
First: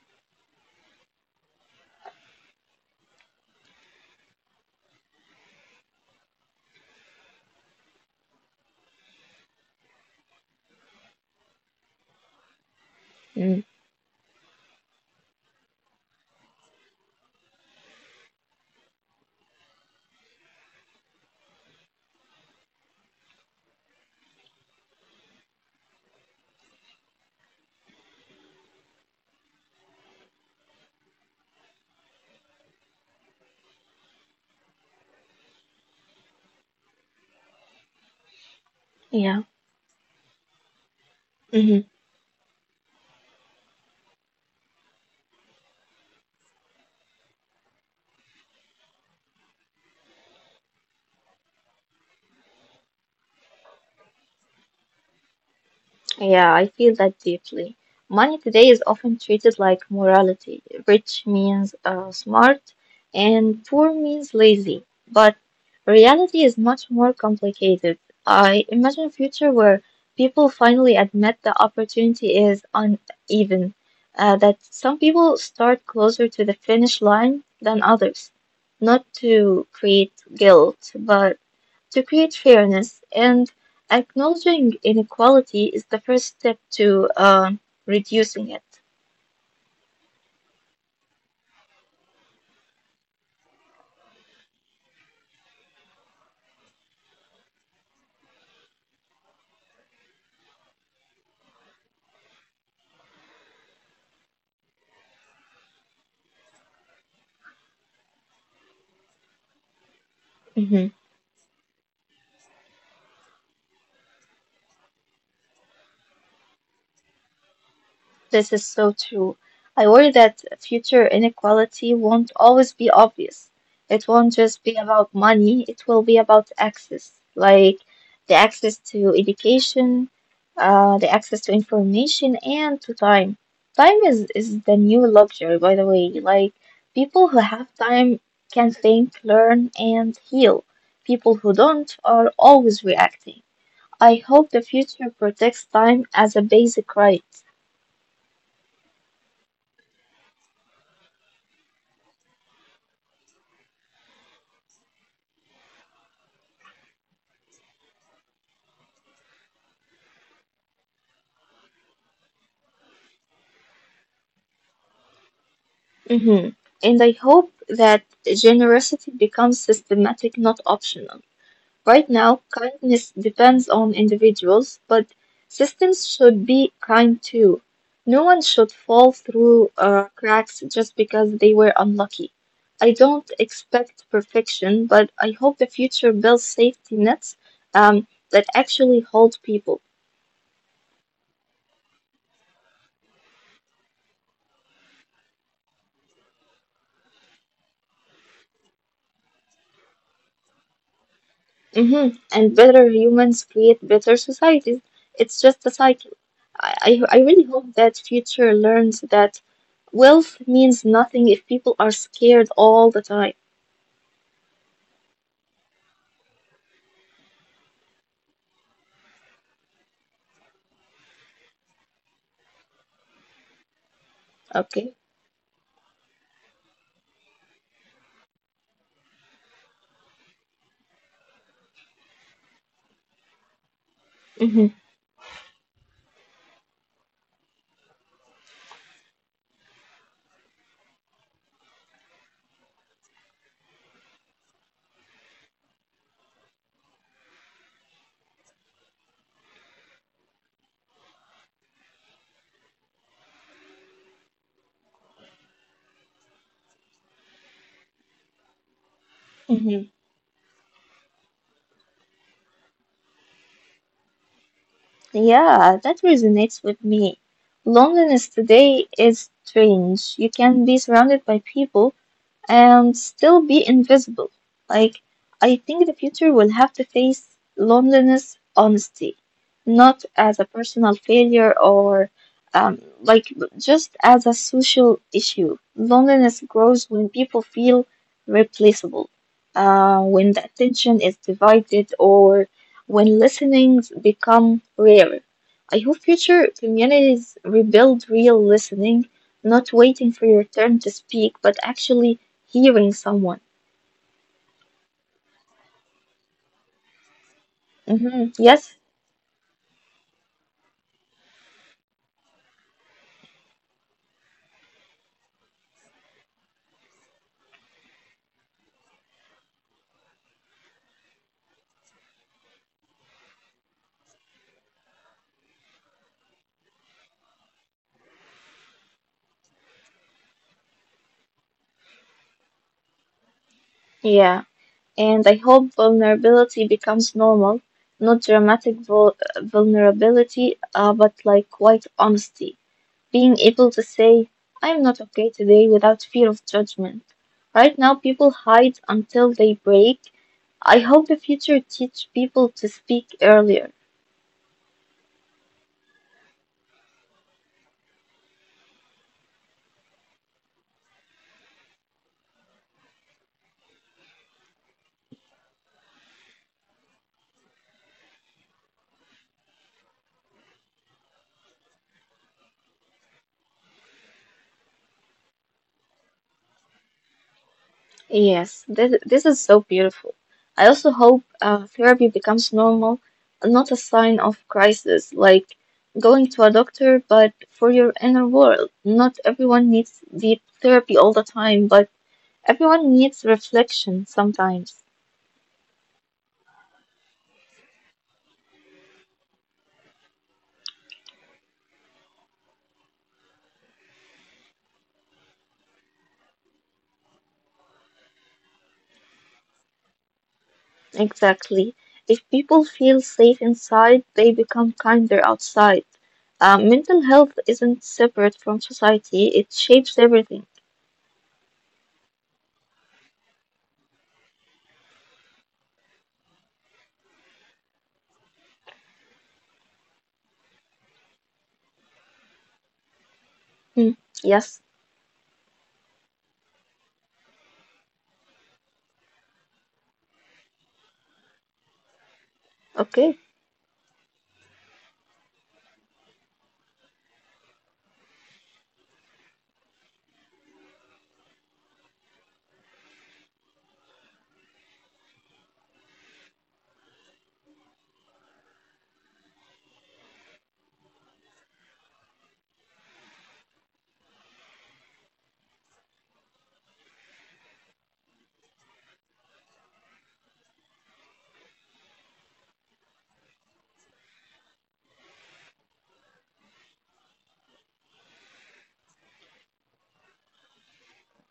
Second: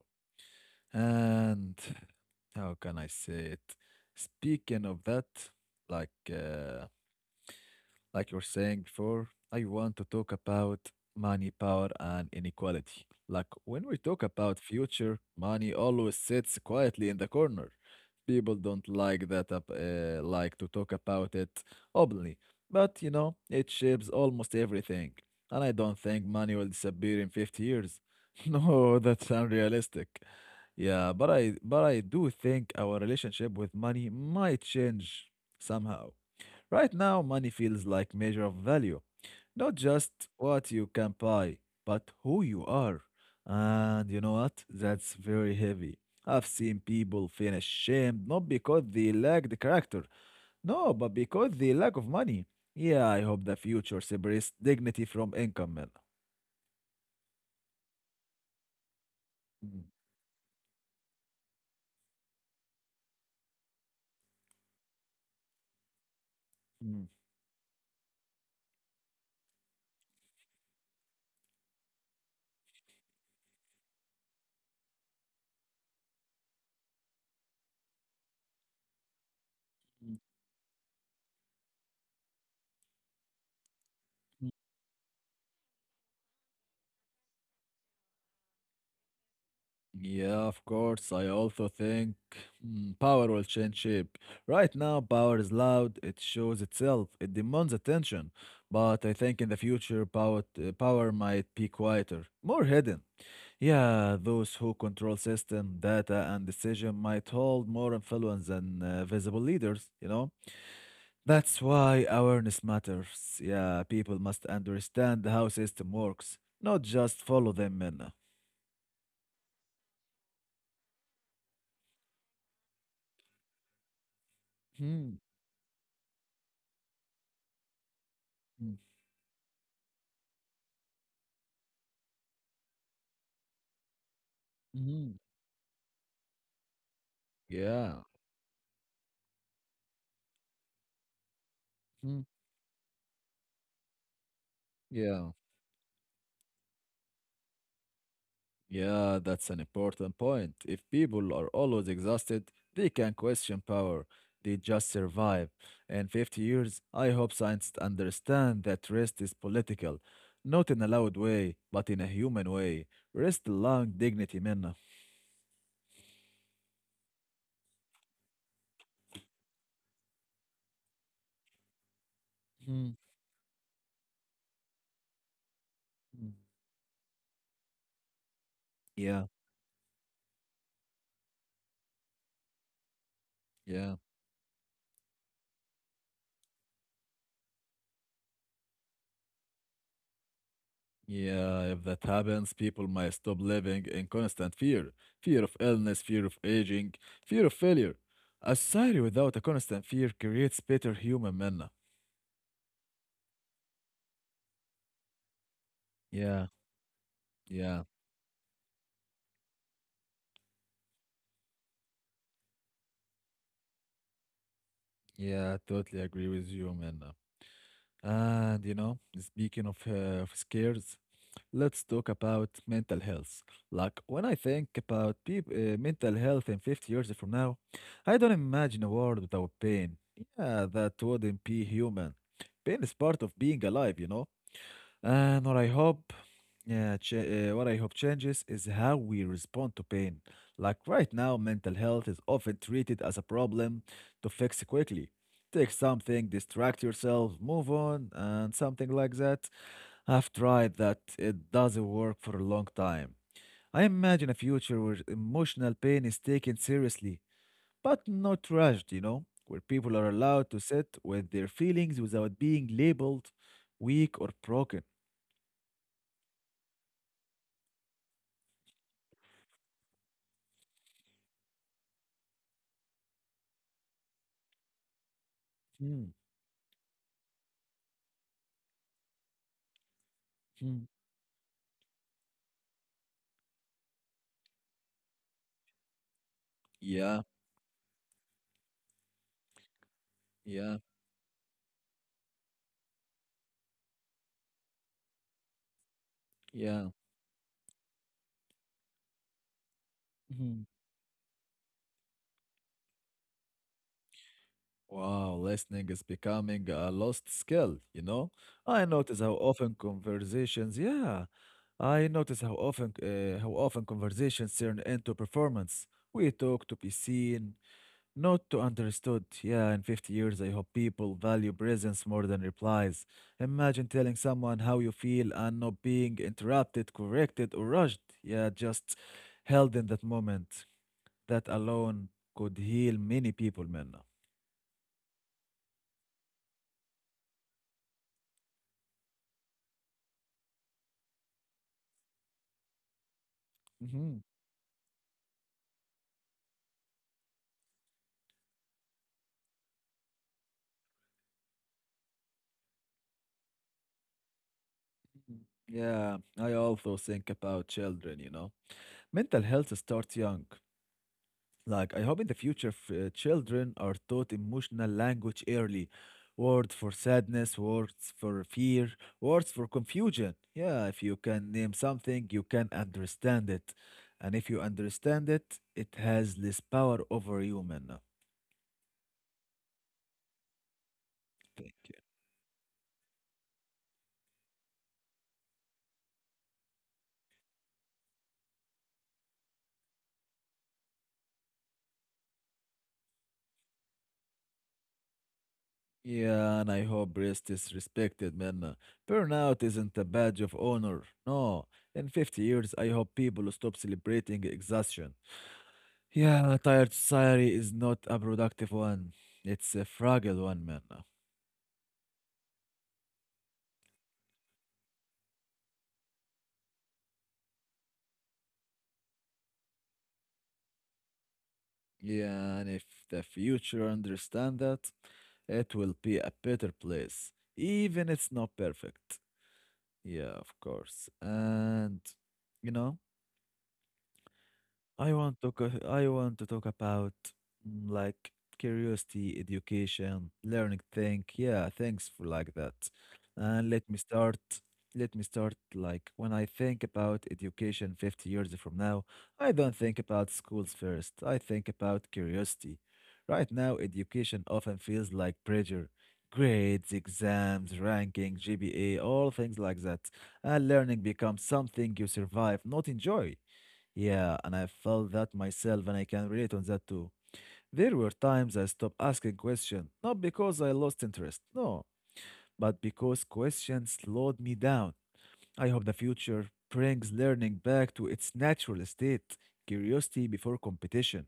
Speaker 1: And how can I say it? Speaking of that, like, uh, like you were saying before, I want to talk about money, power, and inequality. Like
Speaker 2: Mm.
Speaker 1: when we talk about future, money always sits quietly in the corner. People don't like like to talk about it openly. But you know, it shapes almost everything. And I don't think money will disappear in 50 years. No, that's unrealistic. Yeah, but I do think our relationship with money might change somehow. Right now, money feels like measure of value, not
Speaker 2: Yeah.
Speaker 1: just what you can buy, but
Speaker 2: Mhm.
Speaker 1: who you are. And you know what? That's very heavy. I've seen people feel ashamed not because they lack the character, no, but because they lack of money. Yeah, I hope the future separates dignity from income, man.
Speaker 2: Yeah, I feel that deeply. Money today is often
Speaker 1: Mm,
Speaker 2: treated like morality. Rich means smart, and poor means lazy. But reality is
Speaker 1: mm,
Speaker 2: much more complicated. I imagine a future where people finally admit the opportunity is uneven, that some people start closer to the finish line than others. Not to
Speaker 1: mm.
Speaker 2: create guilt, but to create fairness and acknowledging inequality is the first step to reducing it.
Speaker 1: Yeah, of course. I also think mm, power will change shape. Right now, power is loud, it shows itself, it demands attention. But I think in the future, power might be quieter, more hidden. Yeah, those who control system, data, and decision might hold more influence than visible leaders, you know?
Speaker 2: Mm-hmm.
Speaker 1: That's why awareness matters. Yeah, people must understand how system works, not just follow them in.
Speaker 2: This is so true. I worry that future inequality won't always be obvious. It won't just be about
Speaker 1: Hmm.
Speaker 2: money, it will be about access, like the access
Speaker 1: Hmm,
Speaker 2: to education, the access to information, and to time. Time is the new
Speaker 1: mhm.
Speaker 2: luxury, by the way. Like, people who have time
Speaker 1: Yeah.
Speaker 2: can think, learn, and heal. People who don't are
Speaker 1: Mm,
Speaker 2: always reacting. I hope the future protects
Speaker 1: yeah,
Speaker 2: time as a basic right.
Speaker 1: yeah, that's an important point. If people are always exhausted, they can question power. They just survive. In 50 years, I hope scientists understand that rest is political, not in a loud way, but in a human way. Rest allowing dignity, Minna.
Speaker 2: Hmm. And I hope that generosity becomes systematic, not optional. Right now,
Speaker 1: Mm,
Speaker 2: kindness depends on individuals, but systems
Speaker 1: mm.
Speaker 2: should be kind too. No one should fall
Speaker 1: Yeah,
Speaker 2: through cracks just because they were unlucky. I don't
Speaker 1: yeah.
Speaker 2: expect perfection, but I hope the future builds safety nets that actually hold people.
Speaker 1: Yeah, if that happens, people might stop living in constant fear, fear of illness, fear of aging, fear of failure. A society without a constant fear creates better human Minna.
Speaker 2: Hmm. And better humans create better societies. It's just a cycle.
Speaker 1: Yeah,
Speaker 2: I, I really hope
Speaker 1: yeah,
Speaker 2: that future learns that wealth means nothing if people are scared all the time.
Speaker 1: yeah, I totally agree with you, Minna. And you know, speaking of scares, let's talk about mental health. Like when I think
Speaker 2: Okay.
Speaker 1: about mental health in 50 years from now, I don't imagine a world without pain. Yeah, that wouldn't be human. Pain is part of being alive, you know.
Speaker 2: Hmm.
Speaker 1: And what I hope, what I hope changes is how we respond to pain. Like right now, mental health is often treated as a problem to fix quickly. Take something, distract yourself, move on, and something like that. I've tried that. It doesn't work for a long time. I imagine a future where emotional pain is taken seriously, but not rushed, you know, where
Speaker 2: Hmm.
Speaker 1: people are allowed to sit with their feelings without being labeled weak or broken.
Speaker 2: Yeah, that resonates with me. Loneliness today is strange. You can be surrounded by people, and still be invisible. Like, I think the
Speaker 1: Hmm,
Speaker 2: future will have to face loneliness honesty, not as a
Speaker 1: hmm.
Speaker 2: personal failure or like just as a social issue. Loneliness grows when
Speaker 1: Yeah,
Speaker 2: people feel replaceable, when the
Speaker 1: yeah,
Speaker 2: attention is divided, or when listenings become rare. I hope future
Speaker 1: yeah.
Speaker 2: communities rebuild real listening, not waiting for your
Speaker 1: Mhm.
Speaker 2: turn to speak, but actually hearing someone.
Speaker 1: Wow, listening is becoming a lost skill, you
Speaker 2: Hmm.
Speaker 1: know?
Speaker 2: Yes,
Speaker 1: I notice how often conversations, yeah, I notice how often conversations turn into performance. We talk to be seen, not to understood. Yeah, in 50 years, I hope people value presence more than replies. Imagine telling someone how you feel and not being interrupted, corrected, or rushed. Yeah, just held in that moment. That alone could heal many people, Minna.
Speaker 2: yeah. And I hope vulnerability becomes normal, not dramatic vulnerability, but like quite honesty. Being able to
Speaker 1: Hmm.
Speaker 2: say, I'm not okay today without fear of judgment. Right now, people hide until they break. I hope the future teach people to speak earlier.
Speaker 1: Yeah, I also think about children, you know. Mental health starts young. Like, I hope in the future children are taught emotional language early. Words for sadness, words for fear, words for confusion. Yeah, if you can name something, you can understand it. And if you understand it, it has less power over you, Minna.
Speaker 2: Yes, this is so beautiful. I also hope
Speaker 1: Thank you.
Speaker 2: therapy becomes normal, and not a sign of crisis, like going to a doctor, but for your inner world. Not everyone needs deep therapy all the time, but everyone needs reflection sometimes.
Speaker 1: Yeah, and I hope rest is respected, Minna. Burnout isn't a badge of honor. No. In 50 years, I hope people stop celebrating exhaustion. Yeah, a tired society is not a productive one. It's a fragile one, man.
Speaker 2: Exactly. If people feel safe inside, they become kinder outside. Mental health isn't separate from society, it shapes everything.
Speaker 1: Yeah, and if the future understand that, it will be a better place. Even it's not perfect. Yeah, of course. And you know?
Speaker 2: Hmm. Yes,
Speaker 1: I want to talk about mm, like curiosity, education, learning think. Yeah, thanks for like that.
Speaker 2: okay.
Speaker 1: And let me start like when I think about education 50 years from now, I don't think about schools first. I think about curiosity. Right now, education often feels like pressure. Grades, exams, ranking, GPA, all things like that. And learning becomes something you survive, not enjoy. Yeah, and I felt that myself, and I can relate on that too. There were times I stopped asking questions, not because I lost interest, no, but because questions slowed me down. I hope the future brings learning back to its natural state, curiosity before competition,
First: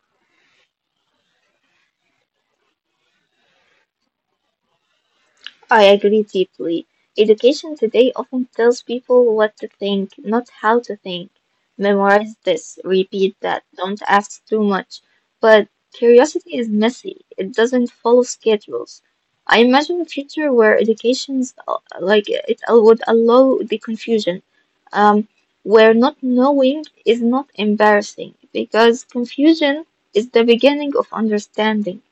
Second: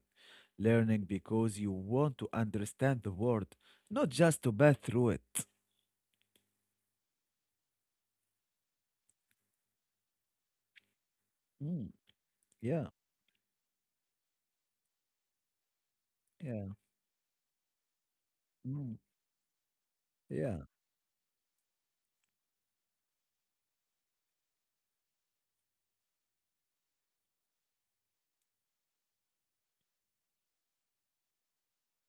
Speaker 1: learning because you want to understand the world, not just to pass through it.
Speaker 2: I agree deeply. Education today often tells people what to think, not how to think.
Speaker 1: Mm,
Speaker 2: Memorize this,
Speaker 1: yeah,
Speaker 2: repeat that, don't ask too much. But curiosity
Speaker 1: yeah,
Speaker 2: is messy, it doesn't follow
Speaker 1: mm,
Speaker 2: schedules. I imagine a future
Speaker 1: yeah.
Speaker 2: where education's like it al- would allow the confusion, um, where not knowing is not embarrassing because confusion is the beginning of understanding.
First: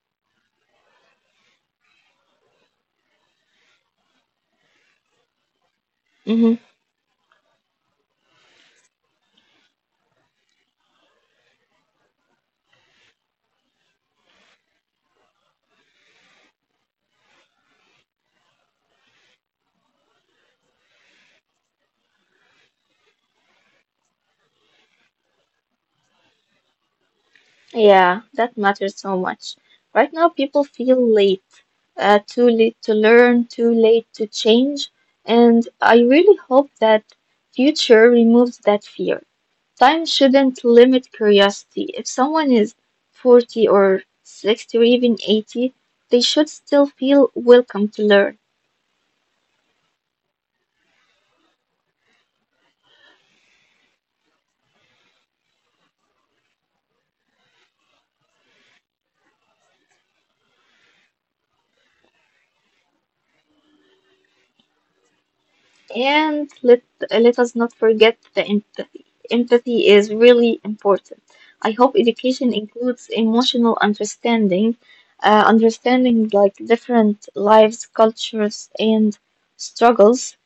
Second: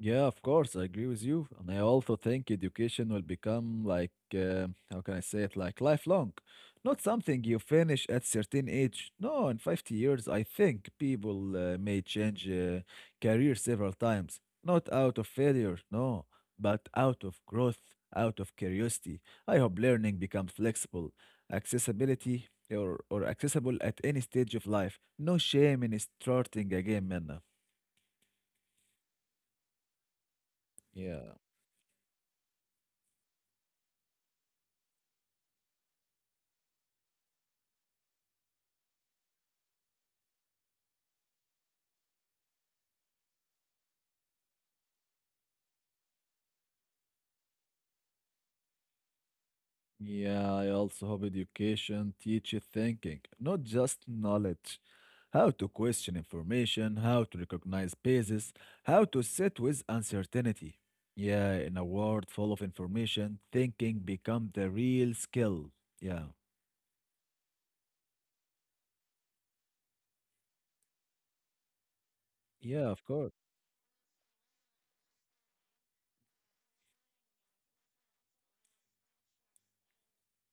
Speaker 1: Yeah, of course, I agree with you. And I also think education will become how can I say it, like lifelong,
Speaker 2: Mm-hmm.
Speaker 1: not something you finish at certain age. No, in 50 years, I think people may change career several times, not out of failure, no, but out of growth, out of curiosity. I hope learning becomes flexible, accessibility or accessible at any stage of life. No shame in starting again, Minna.
Speaker 2: Yeah, that matters so much. Right now, people feel
Speaker 1: Yeah.
Speaker 2: late, too late to learn, too late to change, and I really hope that future removes that fear. Time shouldn't limit curiosity. If someone is 40 or 60 or even 80, they should still feel welcome to learn.
Speaker 1: Yeah, I also hope education teaches thinking, not just knowledge. How to question information, how to recognize biases, how to sit with uncertainty. Yeah, in a world full of information, thinking becomes the real skill. Yeah,
Speaker 2: And let us not forget the empathy. Empathy is really important. I hope education
Speaker 1: yeah, of
Speaker 2: includes
Speaker 1: course.
Speaker 2: emotional understanding, understanding like different lives, cultures, and struggles,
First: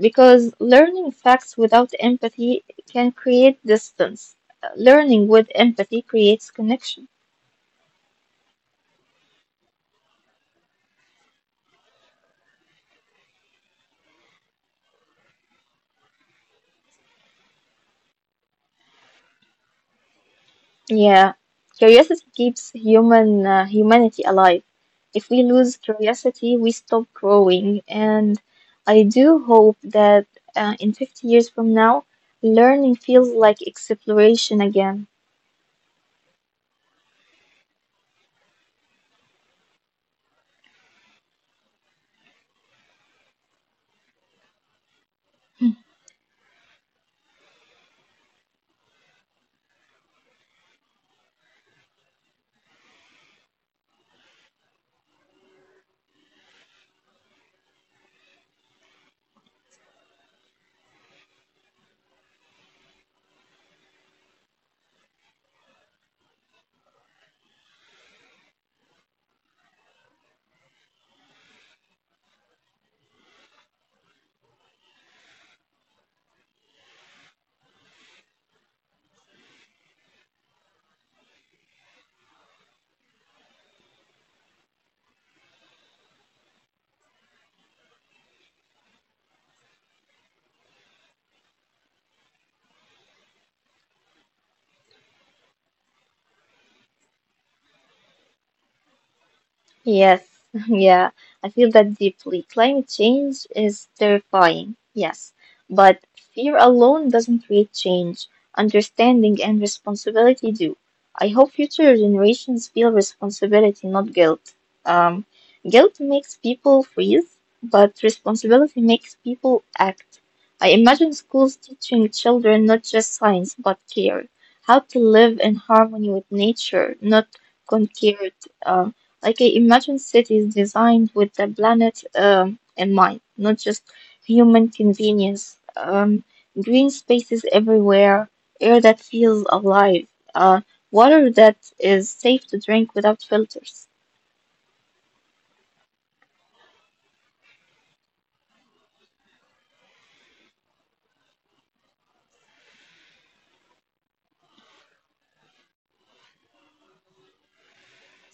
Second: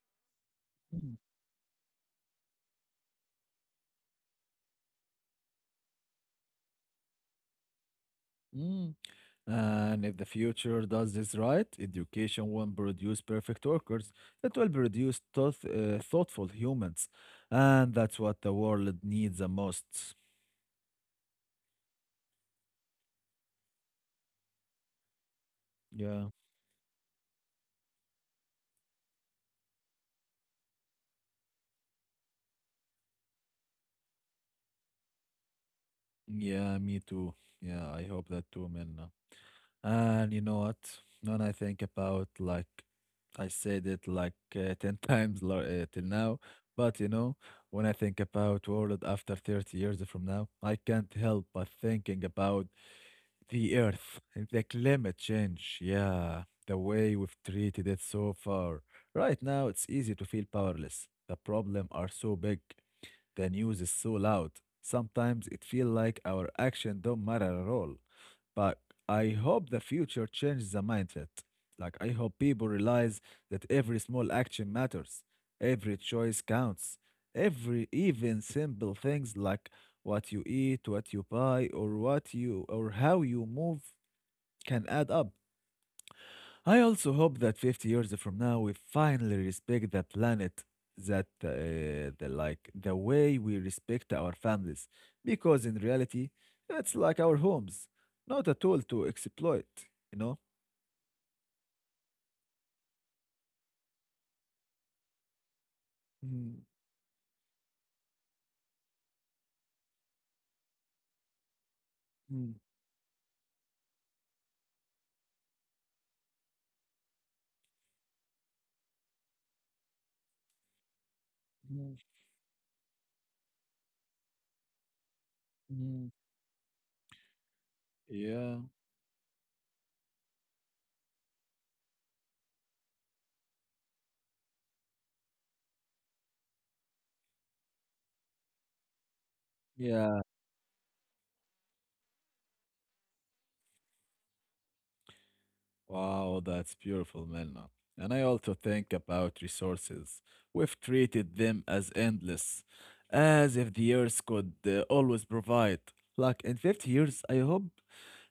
Speaker 2: because learning
Speaker 1: Mm.
Speaker 2: facts without empathy can create distance. Learning with empathy creates connection.
Speaker 1: Mm. And if the future does this right, education won't produce perfect workers. It will produce thoughtful humans. And that's what the world needs the most.
Speaker 2: Yeah, curiosity keeps humanity alive. If we lose
Speaker 1: Yeah,
Speaker 2: curiosity, we stop growing. And I do hope that in 50 years from now, learning feels like exploration again.
Speaker 1: yeah, me too. Yeah, I hope that too, Minna. And you know what? When I think about like I said it like 10 times till now, but you know, when I think about world after 30 years from now, I can't help but thinking about the earth and the climate change. Yeah, the way we've treated it so far. Right now, it's easy to feel powerless. The problem are so big. The news is so loud. Sometimes it feels like our action don't matter at all. But I hope the future changes the mindset. Like I hope people realize that every small action matters, every choice counts, every even simple things like what you eat, what you buy, or what you or how you move can add up. I also hope that 50 years from now we finally respect the planet that the like the way we respect our families because in reality it's like our homes, not a tool to exploit, you
Speaker 2: Yes,
Speaker 1: know.
Speaker 2: yeah, I feel that deeply. Climate change is terrifying, yes, but fear
Speaker 1: Mm,
Speaker 2: alone doesn't create change. Understanding and responsibility do. I hope future
Speaker 1: mm,
Speaker 2: generations feel responsibility, not guilt. Um, Guilt makes people freeze, but responsibility makes people act. I imagine schools
Speaker 1: mm,
Speaker 2: teaching children not just science, but care, how to live in harmony
Speaker 1: mm.
Speaker 2: with nature, not conquered.
Speaker 1: Yeah,
Speaker 2: uh, like I imagine cities designed with the planet in mind, not just human convenience. Green spaces everywhere, air that feels alive,
Speaker 1: yeah.
Speaker 2: uh, water that is safe to drink without filters.
Speaker 1: Wow, that's beautiful, Melna. And I also think about resources. We've treated them as endless, as if the earth could always provide. Like in 50 years, I hope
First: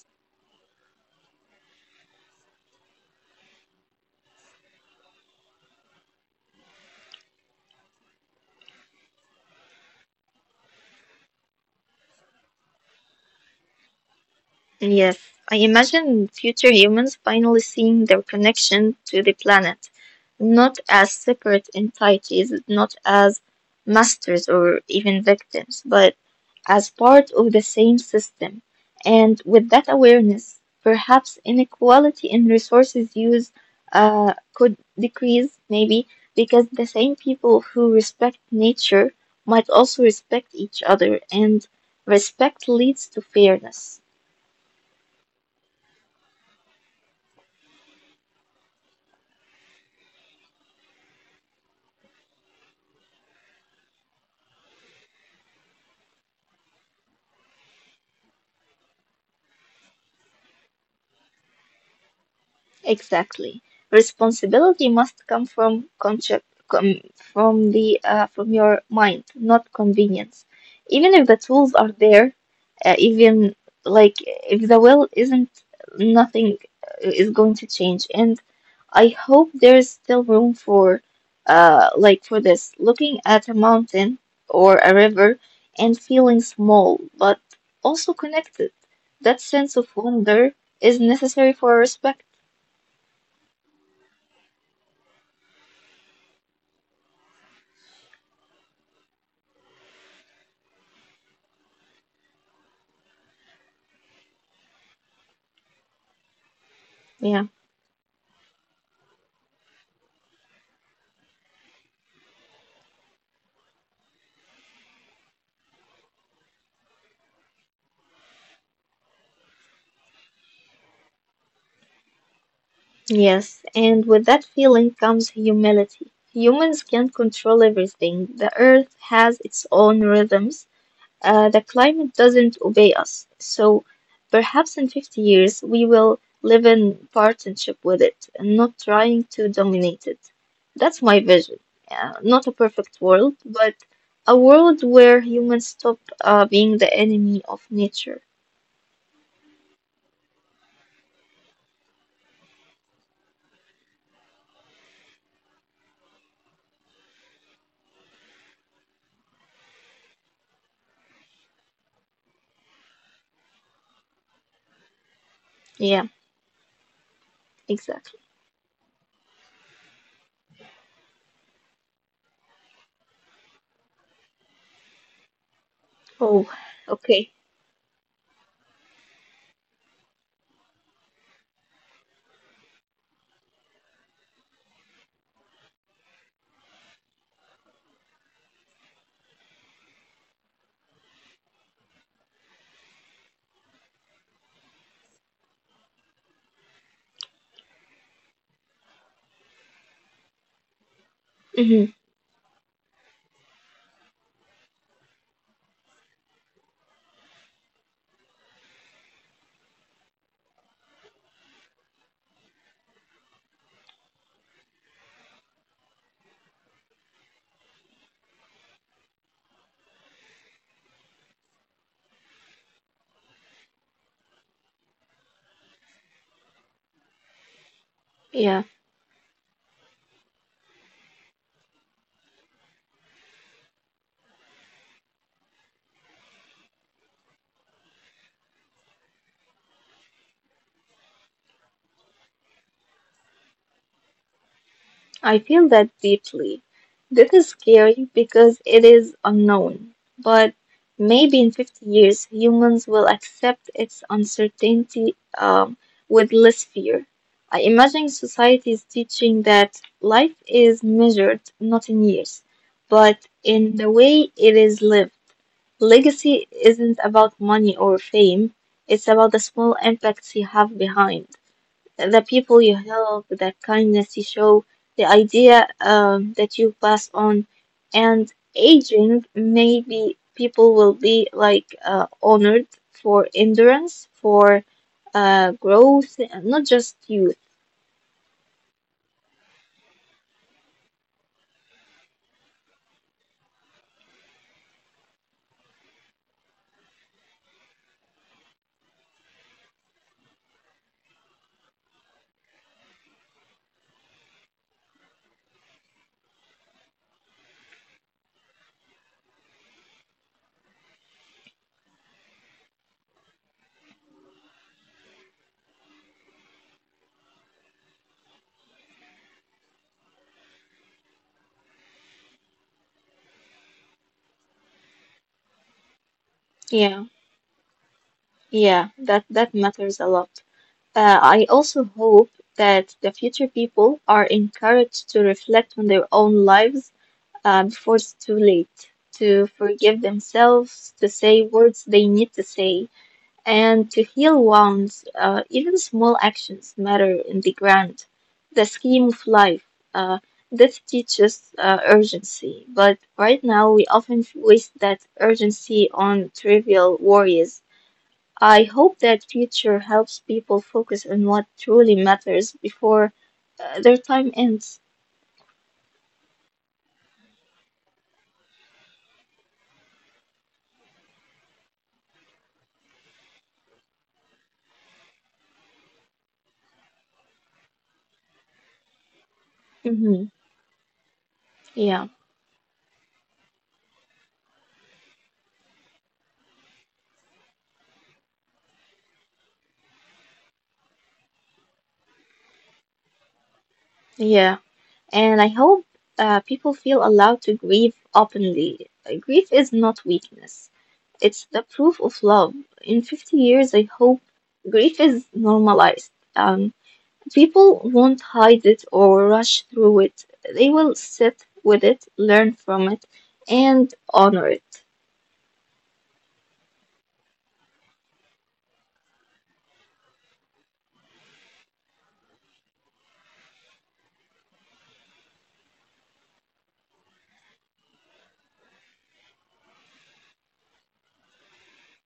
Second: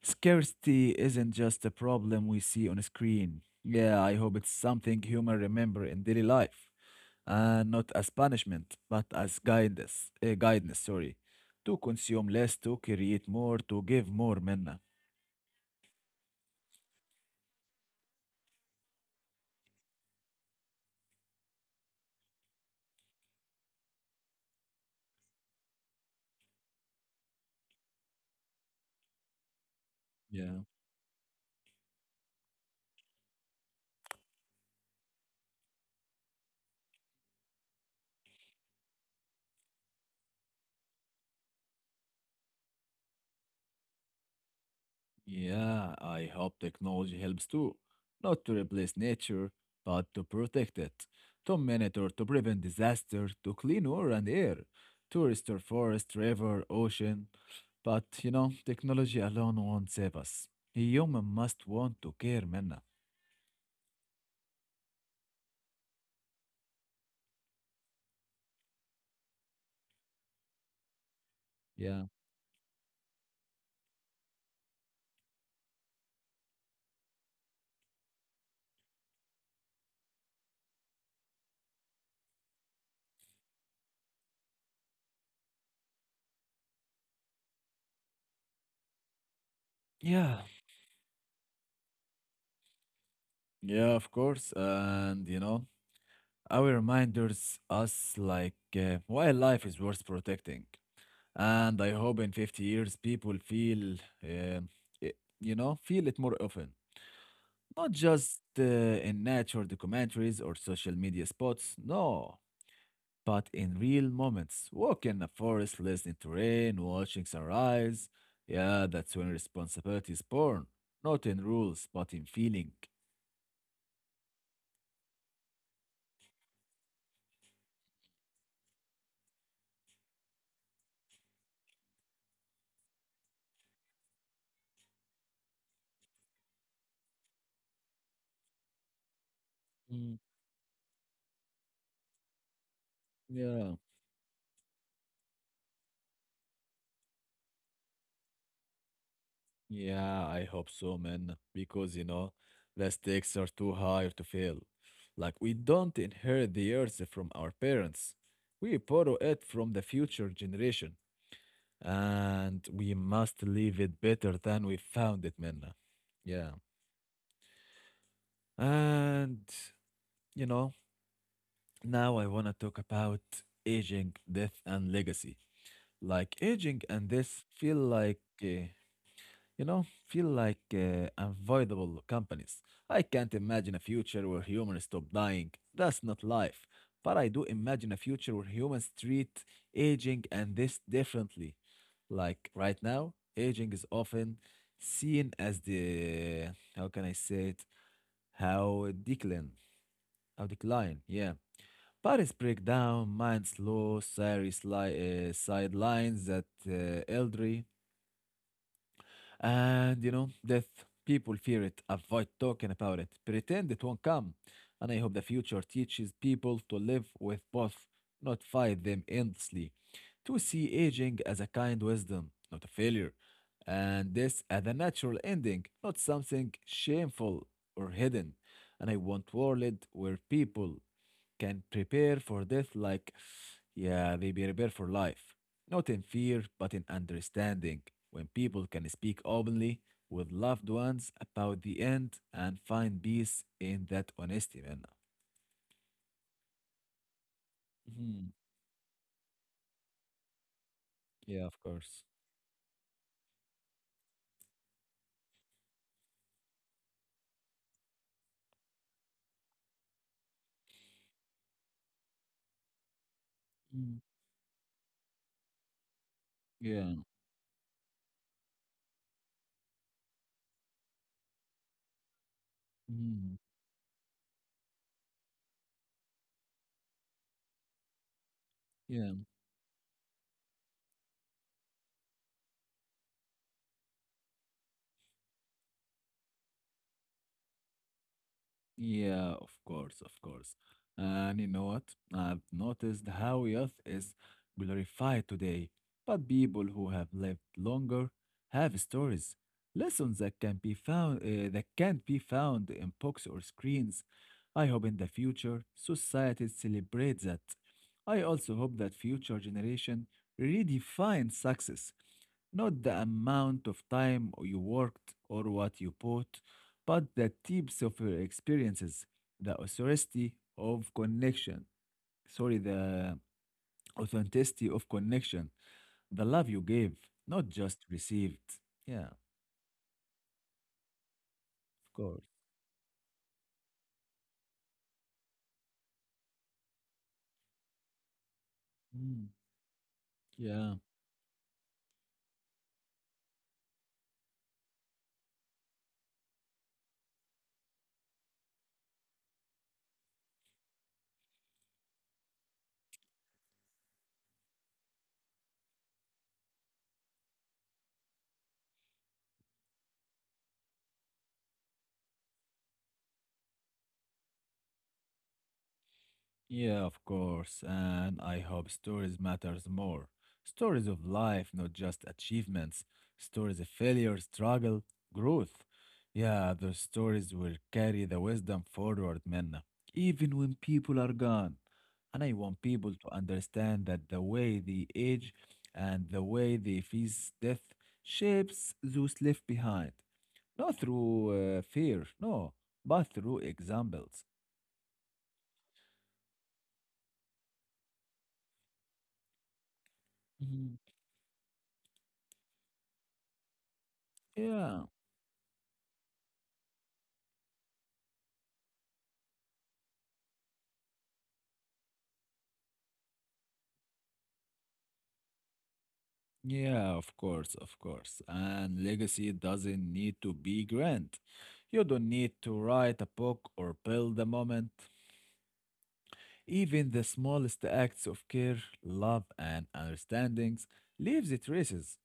Speaker 1: scarcity isn't just a problem we see on a screen. Yeah, I hope it's something humans remember in daily life, and not as punishment, but as guidance. Guidance, sorry, to consume less, to create more, to give more, Melna.
Speaker 2: Yes, I imagine future humans finally seeing their connection to the planet, not as separate entities, not as masters or even victims, but as part of the same system. And with that awareness,
Speaker 1: Yeah.
Speaker 2: perhaps inequality in resources use could decrease, maybe, because the same people who respect nature might also respect each other, and respect leads to fairness.
Speaker 1: Yeah, I hope technology helps too, not to replace nature, but to protect it, to monitor, to prevent disaster, to clean water and air, to restore forest, river, ocean. But you know, technology alone won't save us. Human must want to care, Minna.
Speaker 2: Exactly. Responsibility must come from from the from your mind, not convenience. Even if the tools are
Speaker 1: Yeah.
Speaker 2: there, even like if the will isn't, nothing is going to change. And I hope there is still room for, like for this, looking at a mountain or a river and feeling small, but also connected. That sense of
Speaker 1: Yeah.
Speaker 2: wonder is necessary for respect.
Speaker 1: Yeah, of course. And you know, our reminders us like why life is worth protecting. And I hope in 50 years people feel, um, i- you know, feel it more often.
Speaker 2: Yeah.
Speaker 1: Not just in nature documentaries or social media spots, no, but in real moments. Walking in a forest, listening to rain, watching sunrise. Yeah, that's when responsibility is born. Not in rules, but in feeling.
Speaker 2: Yes, and with that feeling comes humility. Humans can't control everything. The earth has its own rhythms. The climate doesn't obey us. So perhaps in 50 years we will live in partnership with it, and not trying to dominate
Speaker 1: Mm,
Speaker 2: it. That's my vision. Not a perfect world,
Speaker 1: yeah.
Speaker 2: but a world where humans stop being the enemy of nature.
Speaker 1: Yeah, I hope so, man. Because, you know, the stakes are too high to fail. Like, we don't inherit the earth from our parents, we borrow it from the future generation. And we must leave it better than we found it, man.
Speaker 2: Yeah,
Speaker 1: Yeah.
Speaker 2: exactly.
Speaker 1: And, you know, now I want to talk about aging, death, and legacy. Like,
Speaker 2: Oh,
Speaker 1: aging and
Speaker 2: okay.
Speaker 1: death feel like. You know, feel like unavoidable companies. I can't imagine a future where humans stop dying. That's not life. But I do imagine a future where humans treat aging and this differently. Like right now, aging is often seen as the, how can I say it, how decline, how decline, yeah.
Speaker 2: Hmm.
Speaker 1: Bodies break down, minds slow, sorry, sidelines that elderly. And you know, death. People fear it, avoid talking about it, pretend it won't come. And I hope the future teaches people to live with both, not fight them endlessly. To see aging as a kind wisdom, not a failure. And this as a natural ending, not something shameful or hidden.
Speaker 2: Yeah.
Speaker 1: And I want world where people can prepare for death like, yeah, they prepare for life. Not in fear, but in understanding. When people can speak openly with loved ones about the end and find peace in that honesty, man.
Speaker 2: I feel that deeply. This is scary
Speaker 1: Mhm.
Speaker 2: because it is unknown, but maybe
Speaker 1: Yeah,
Speaker 2: in
Speaker 1: of
Speaker 2: 50
Speaker 1: course.
Speaker 2: years humans will accept its uncertainty with less fear. I imagine societies teaching that life is measured not in years, but in the
Speaker 1: Mm.
Speaker 2: way it is lived. Legacy
Speaker 1: Yeah.
Speaker 2: isn't about money or fame, it's about the small impacts you have behind the people you help,
Speaker 1: Mm.
Speaker 2: the kindness you show, the idea that you pass on. And
Speaker 1: Yeah.
Speaker 2: aging, maybe people will be like honored for endurance, for growth, not just youth.
Speaker 1: Yeah, of course, of course. And you know what? I've noticed how youth is glorified today, but people who have lived longer have stories, lessons that can be found that can't be found in books or screens. I hope in the future societies celebrate that. I also hope that future generation redefine success, not the amount of time you worked or what you bought but the types of your experiences the authority of connection. Sorry, the authenticity of connection, the love you gave,
Speaker 2: Yeah,
Speaker 1: not just received.
Speaker 2: yeah,
Speaker 1: Yeah, of
Speaker 2: that that matters a lot. I also
Speaker 1: course.
Speaker 2: hope that the future people are encouraged to reflect on their own lives before it's too late
Speaker 1: Mm,
Speaker 2: to forgive
Speaker 1: yeah.
Speaker 2: themselves, to say words they need to say, and to heal wounds. Even small actions matter in the scheme of life. Uh, this teaches urgency, but right now we often waste that urgency on trivial worries. I hope that future helps people focus on what truly matters before their time ends.
Speaker 1: Yeah, of course, and I hope stories matters more. Stories of life, not just achievements. Stories of failure, struggle, growth. Yeah, those stories will carry the wisdom forward, Minna,
Speaker 2: Hmm.
Speaker 1: even when people are gone.
Speaker 2: Yeah,
Speaker 1: And I want people to understand that the way they age and the way they face death shapes those left behind. Not through fear, no, but through examples.
Speaker 2: yeah. And I hope people feel allowed to grieve openly. Grief is not
Speaker 1: Mhm.
Speaker 2: weakness, it's the proof of love. In 50 years, I hope
Speaker 1: Yeah.
Speaker 2: grief is normalized. People won't hide it or rush through it, they will sit with it, learn from it, and honor it.
Speaker 1: Yeah, of course, of course. And legacy doesn't need to be grand. You don't need to write a book or build a moment. Even the smallest acts of care, love, and understandings leaves traces.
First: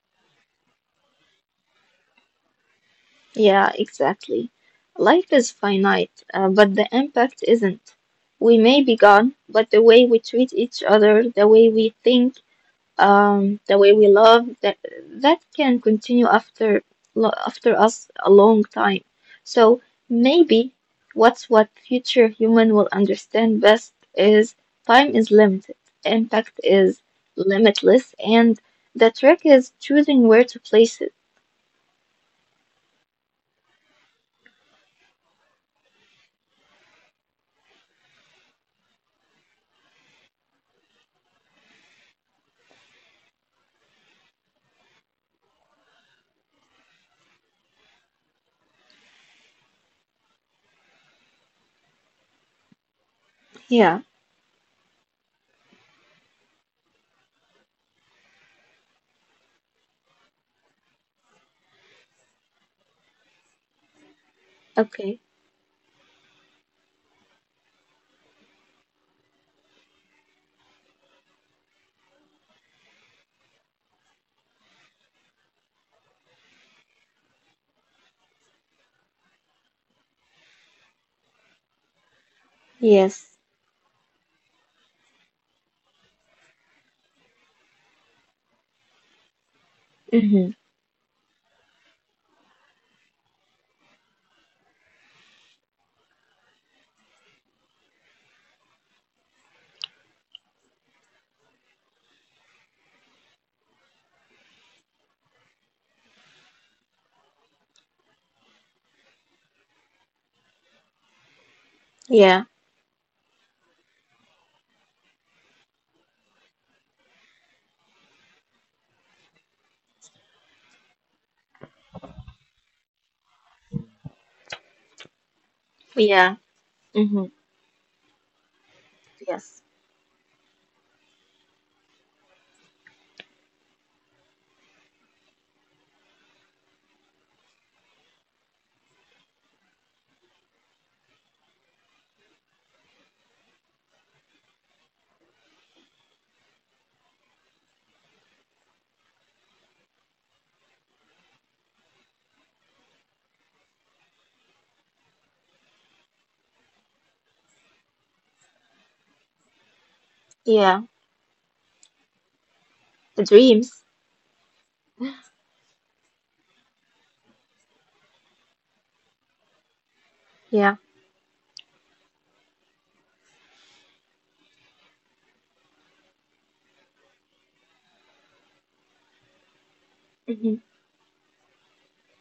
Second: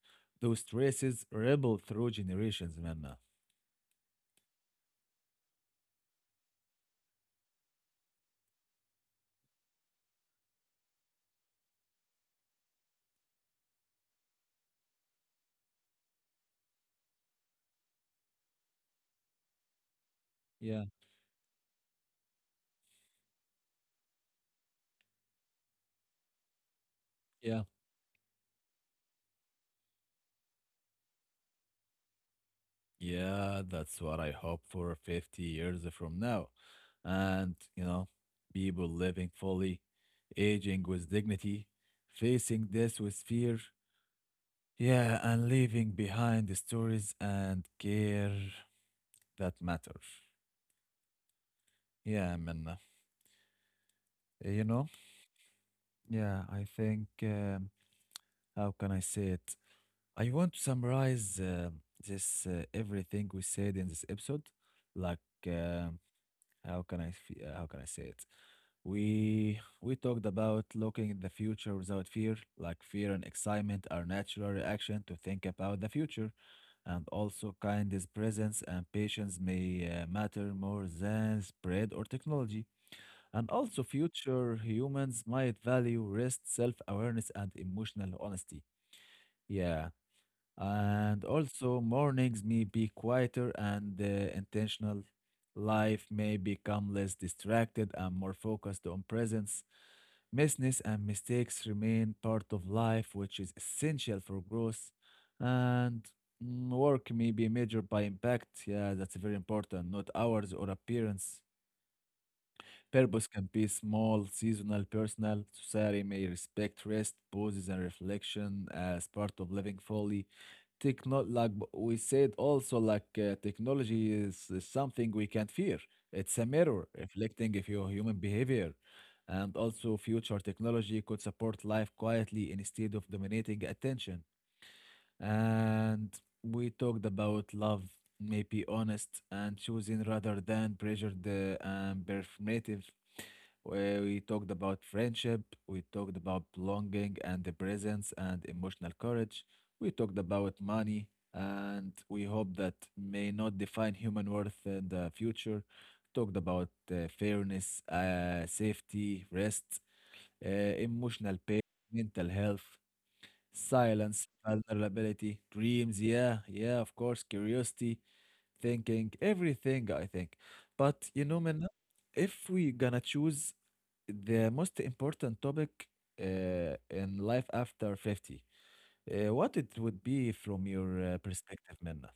Speaker 1: Those traces ripple through generations, Manna.
Speaker 2: Yeah, exactly. Life is finite, but the impact isn't. We may be gone, but the way we treat each other, the way we think, the way we love that can continue after after us a long time. So maybe
Speaker 1: Yeah,
Speaker 2: what future human will understand best is time is limited, impact is
Speaker 1: yeah.
Speaker 2: limitless, and the trick is choosing where to place it.
Speaker 1: Yeah, that's what I hope for 50 years from now. And, you know, people living fully, aging with dignity, facing death with fear. Yeah, and leaving behind the stories and care that matter. Yeah, Minna.
Speaker 2: Yeah.
Speaker 1: Eh, you know? Yeah, I think, how can I say it? I want to summarize this everything we said in this episode. Like,
Speaker 2: Okay.
Speaker 1: um, how can I say it? We talked about looking at the future without fear. Like fear and excitement are natural reaction to think about the future. And also, kindness, presence, and patience may matter more than spread or technology.
Speaker 2: Yes.
Speaker 1: And also, future humans might value rest, self awareness, and emotional honesty. Yeah.
Speaker 2: Mhm.
Speaker 1: And also, mornings may be quieter and intentional. Life may become less distracted and more focused on presence. Misses and mistakes remain part of life, which is essential for growth. And work may be measured by impact. Yeah, that's very important, not hours or appearance.
Speaker 2: Yeah.
Speaker 1: Purpose can be small, seasonal, personal. Society may respect rest, pauses, and reflection as part of living fully. We said also like technology is something we can't fear.
Speaker 2: Yeah.
Speaker 1: It's a mirror
Speaker 2: Mhm.
Speaker 1: reflecting if your human behavior, and
Speaker 2: Yes.
Speaker 1: also future technology could support life quietly instead of dominating attention. And we talked about love, maybe honest and choosing rather than pressured and performative, where we talked about friendship, we talked about belonging and the presence and emotional courage, we talked about money, and we hope that may not define human worth in the future. Talked about fairness, safety, rest,
Speaker 2: Yeah.
Speaker 1: emotional pain, mental health,
Speaker 2: The dreams.
Speaker 1: silence, vulnerability, dreams, yeah, yeah, of course, curiosity, thinking, everything, I think.
Speaker 2: Yeah.
Speaker 1: But you know, Minna, if we gonna choose the most important topic in life after 50, what it would be
Speaker 2: Mhm.
Speaker 1: from your perspective, Minna?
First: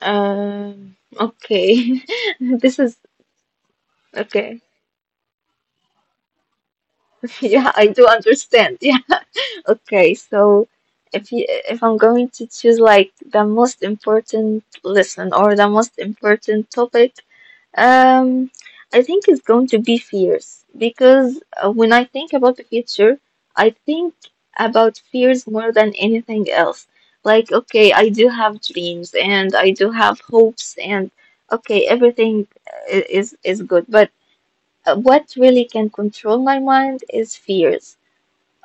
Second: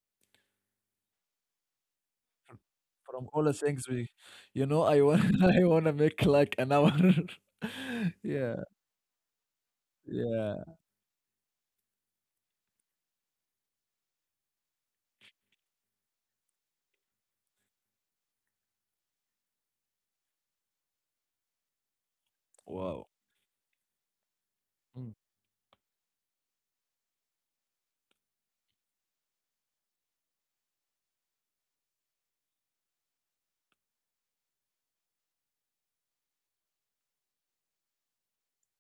Speaker 2: Okay.
Speaker 1: Fr-
Speaker 2: this is
Speaker 1: From all the things we,
Speaker 2: Okay.
Speaker 1: you know, I want I wanna make like an hour.
Speaker 2: Yeah, I do
Speaker 1: Yeah,
Speaker 2: understand. Yeah. Okay,
Speaker 1: yeah.
Speaker 2: so if I'm going to choose like the most important lesson or the most important topic, um, I think it's going to be fears because when I think about the
Speaker 1: Wow.
Speaker 2: future, I think
Speaker 1: Mm,
Speaker 2: about fears more than anything else. Like, okay, I do have dreams and I do have hopes and okay, everything is good, but what really can control my mind is fears.